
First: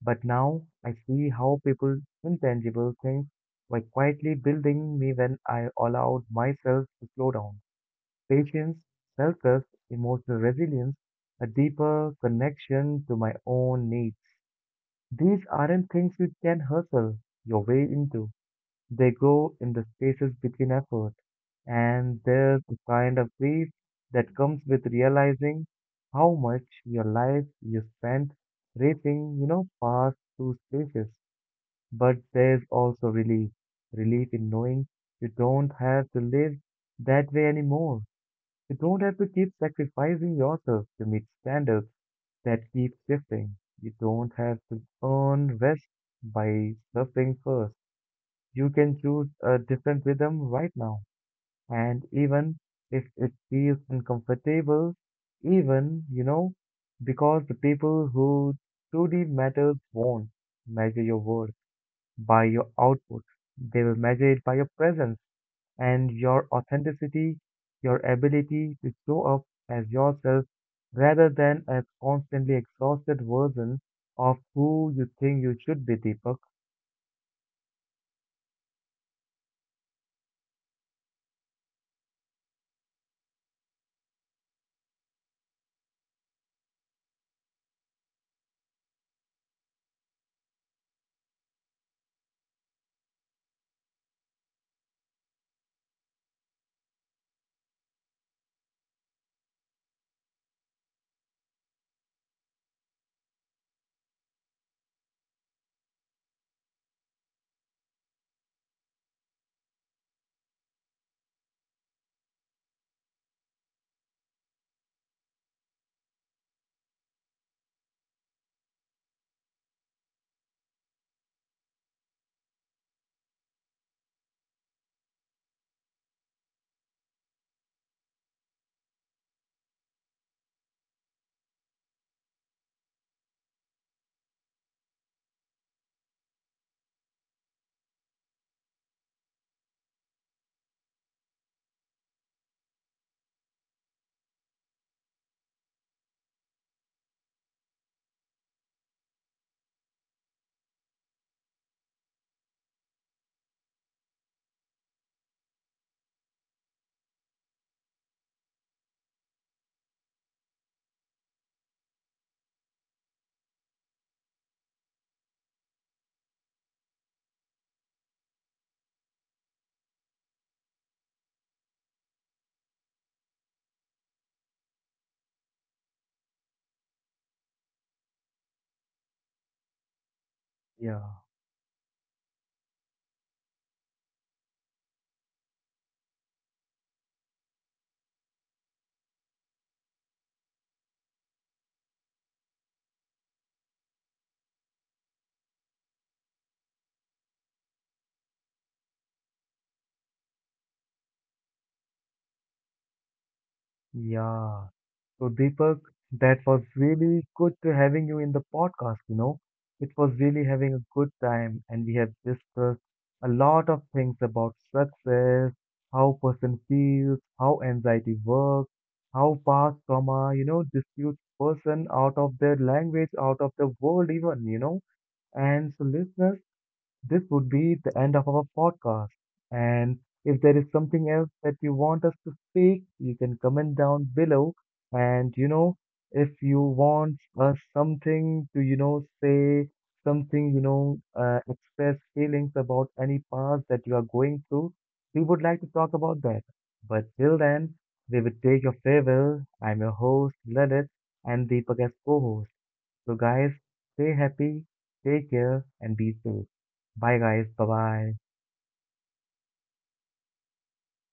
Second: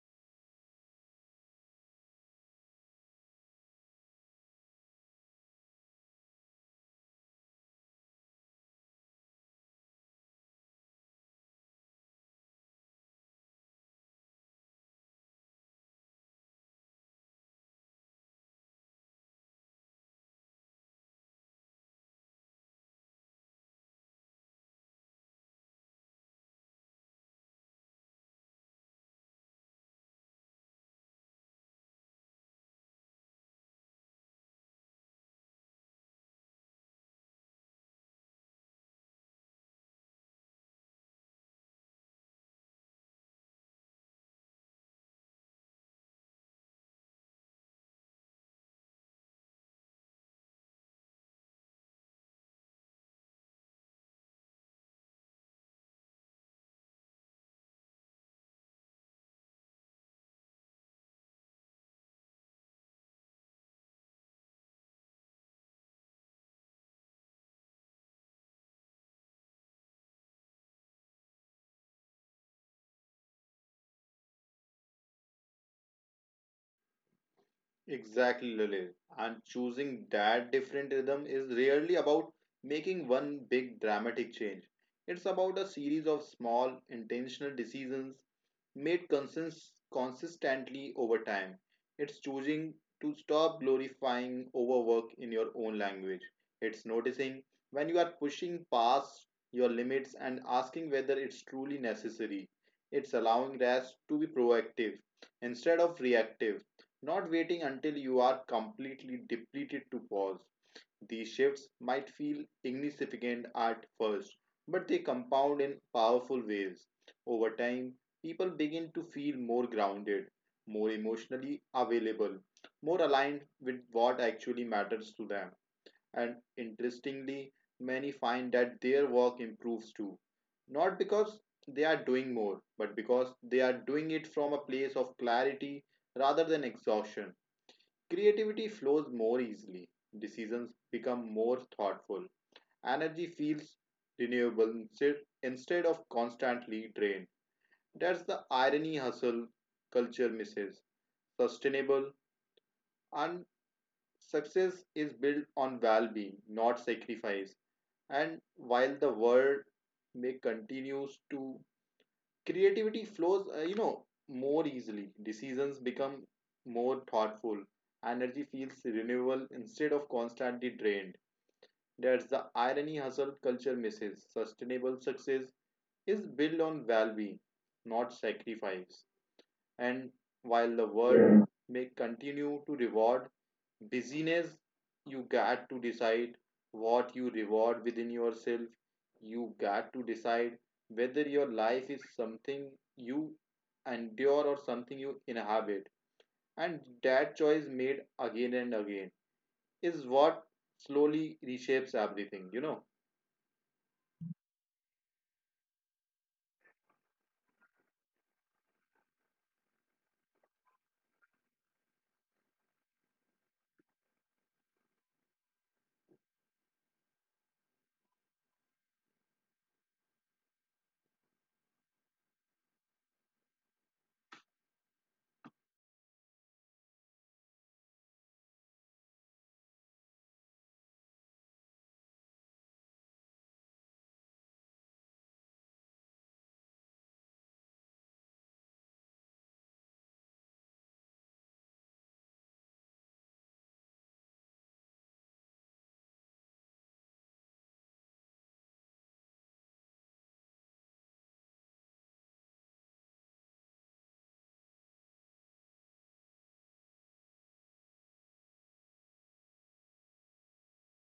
Speaker 1: But now I see how people intangible things were quietly building me when I allowed myself to slow down. Patience, self trust, emotional resilience, a deeper connection to my own needs. These aren't things you can hustle your way into. They grow in the spaces between effort. And there's the kind of grief that comes with realizing how much your life you spent racing, you know, past two spaces. But there's also relief. Relief in knowing you don't have to live that way anymore you don't have to keep sacrificing yourself to meet standards that keep shifting. You don't have to earn rest by suffering first. You can choose a different rhythm right now. And even if it feels uncomfortable, even, you know, because the people who truly matters won't measure your worth by your output. They will measure it by your presence and your authenticity, your ability to show up as yourself rather than a constantly exhausted version of who you think you should be, Deepak.
Speaker 2: Exactly, Lily. And choosing that different rhythm is really about making one big dramatic change. It's about a series of small, intentional decisions made consist- consistently over time. It's choosing to stop glorifying overwork in your own language. It's noticing when you are pushing past your limits and asking whether it's truly necessary. It's allowing rest to be proactive instead of reactive, not waiting until you are completely depleted to pause. These shifts might feel insignificant at first, but they compound in powerful ways. Over time, people begin to feel more grounded, more emotionally available, more aligned with what actually matters to them. And interestingly, many find that their work improves too, not because they are doing more, but because they are doing it from a place of clarity rather than exhaustion. Creativity flows more easily, decisions become more thoughtful, energy feels renewable instead, instead of constantly drained. That's the irony hustle culture misses. Sustainable and success is built on well being, not sacrifice. And while the world may continues to creativity flows uh, you know, more easily, decisions become more thoughtful, energy feels renewable instead of constantly drained. That's the irony hustle culture misses. Sustainable success is built on well-being, not sacrifice. And while
Speaker 1: Yeah,
Speaker 2: the world may continue to reward busyness, you got to decide what you reward within yourself. You got to decide whether your life is something you endure or something you inhabit. And that choice, made again and again, is what slowly reshapes everything, you know.
Speaker 1: yeah. So, Deepak, that was really good to having you in the podcast, you know. It was really having a good time and we have discussed a lot of things about success, how person feels, how anxiety works, how past trauma, you know, disputes person out of their language, out of the world even, you know. And so listeners, this would be the end of our podcast. And if there is something else that you want us to speak, you can comment down below. And you know, if you want us something to, you know, say something, you know, uh, express feelings about any past that you are going through, we would like to talk about that. But till then, we will take your farewell. I'm your host, Lalit, and Deepak as co-host. So, guys, stay happy, take care, and be safe. Bye, guys. Bye bye.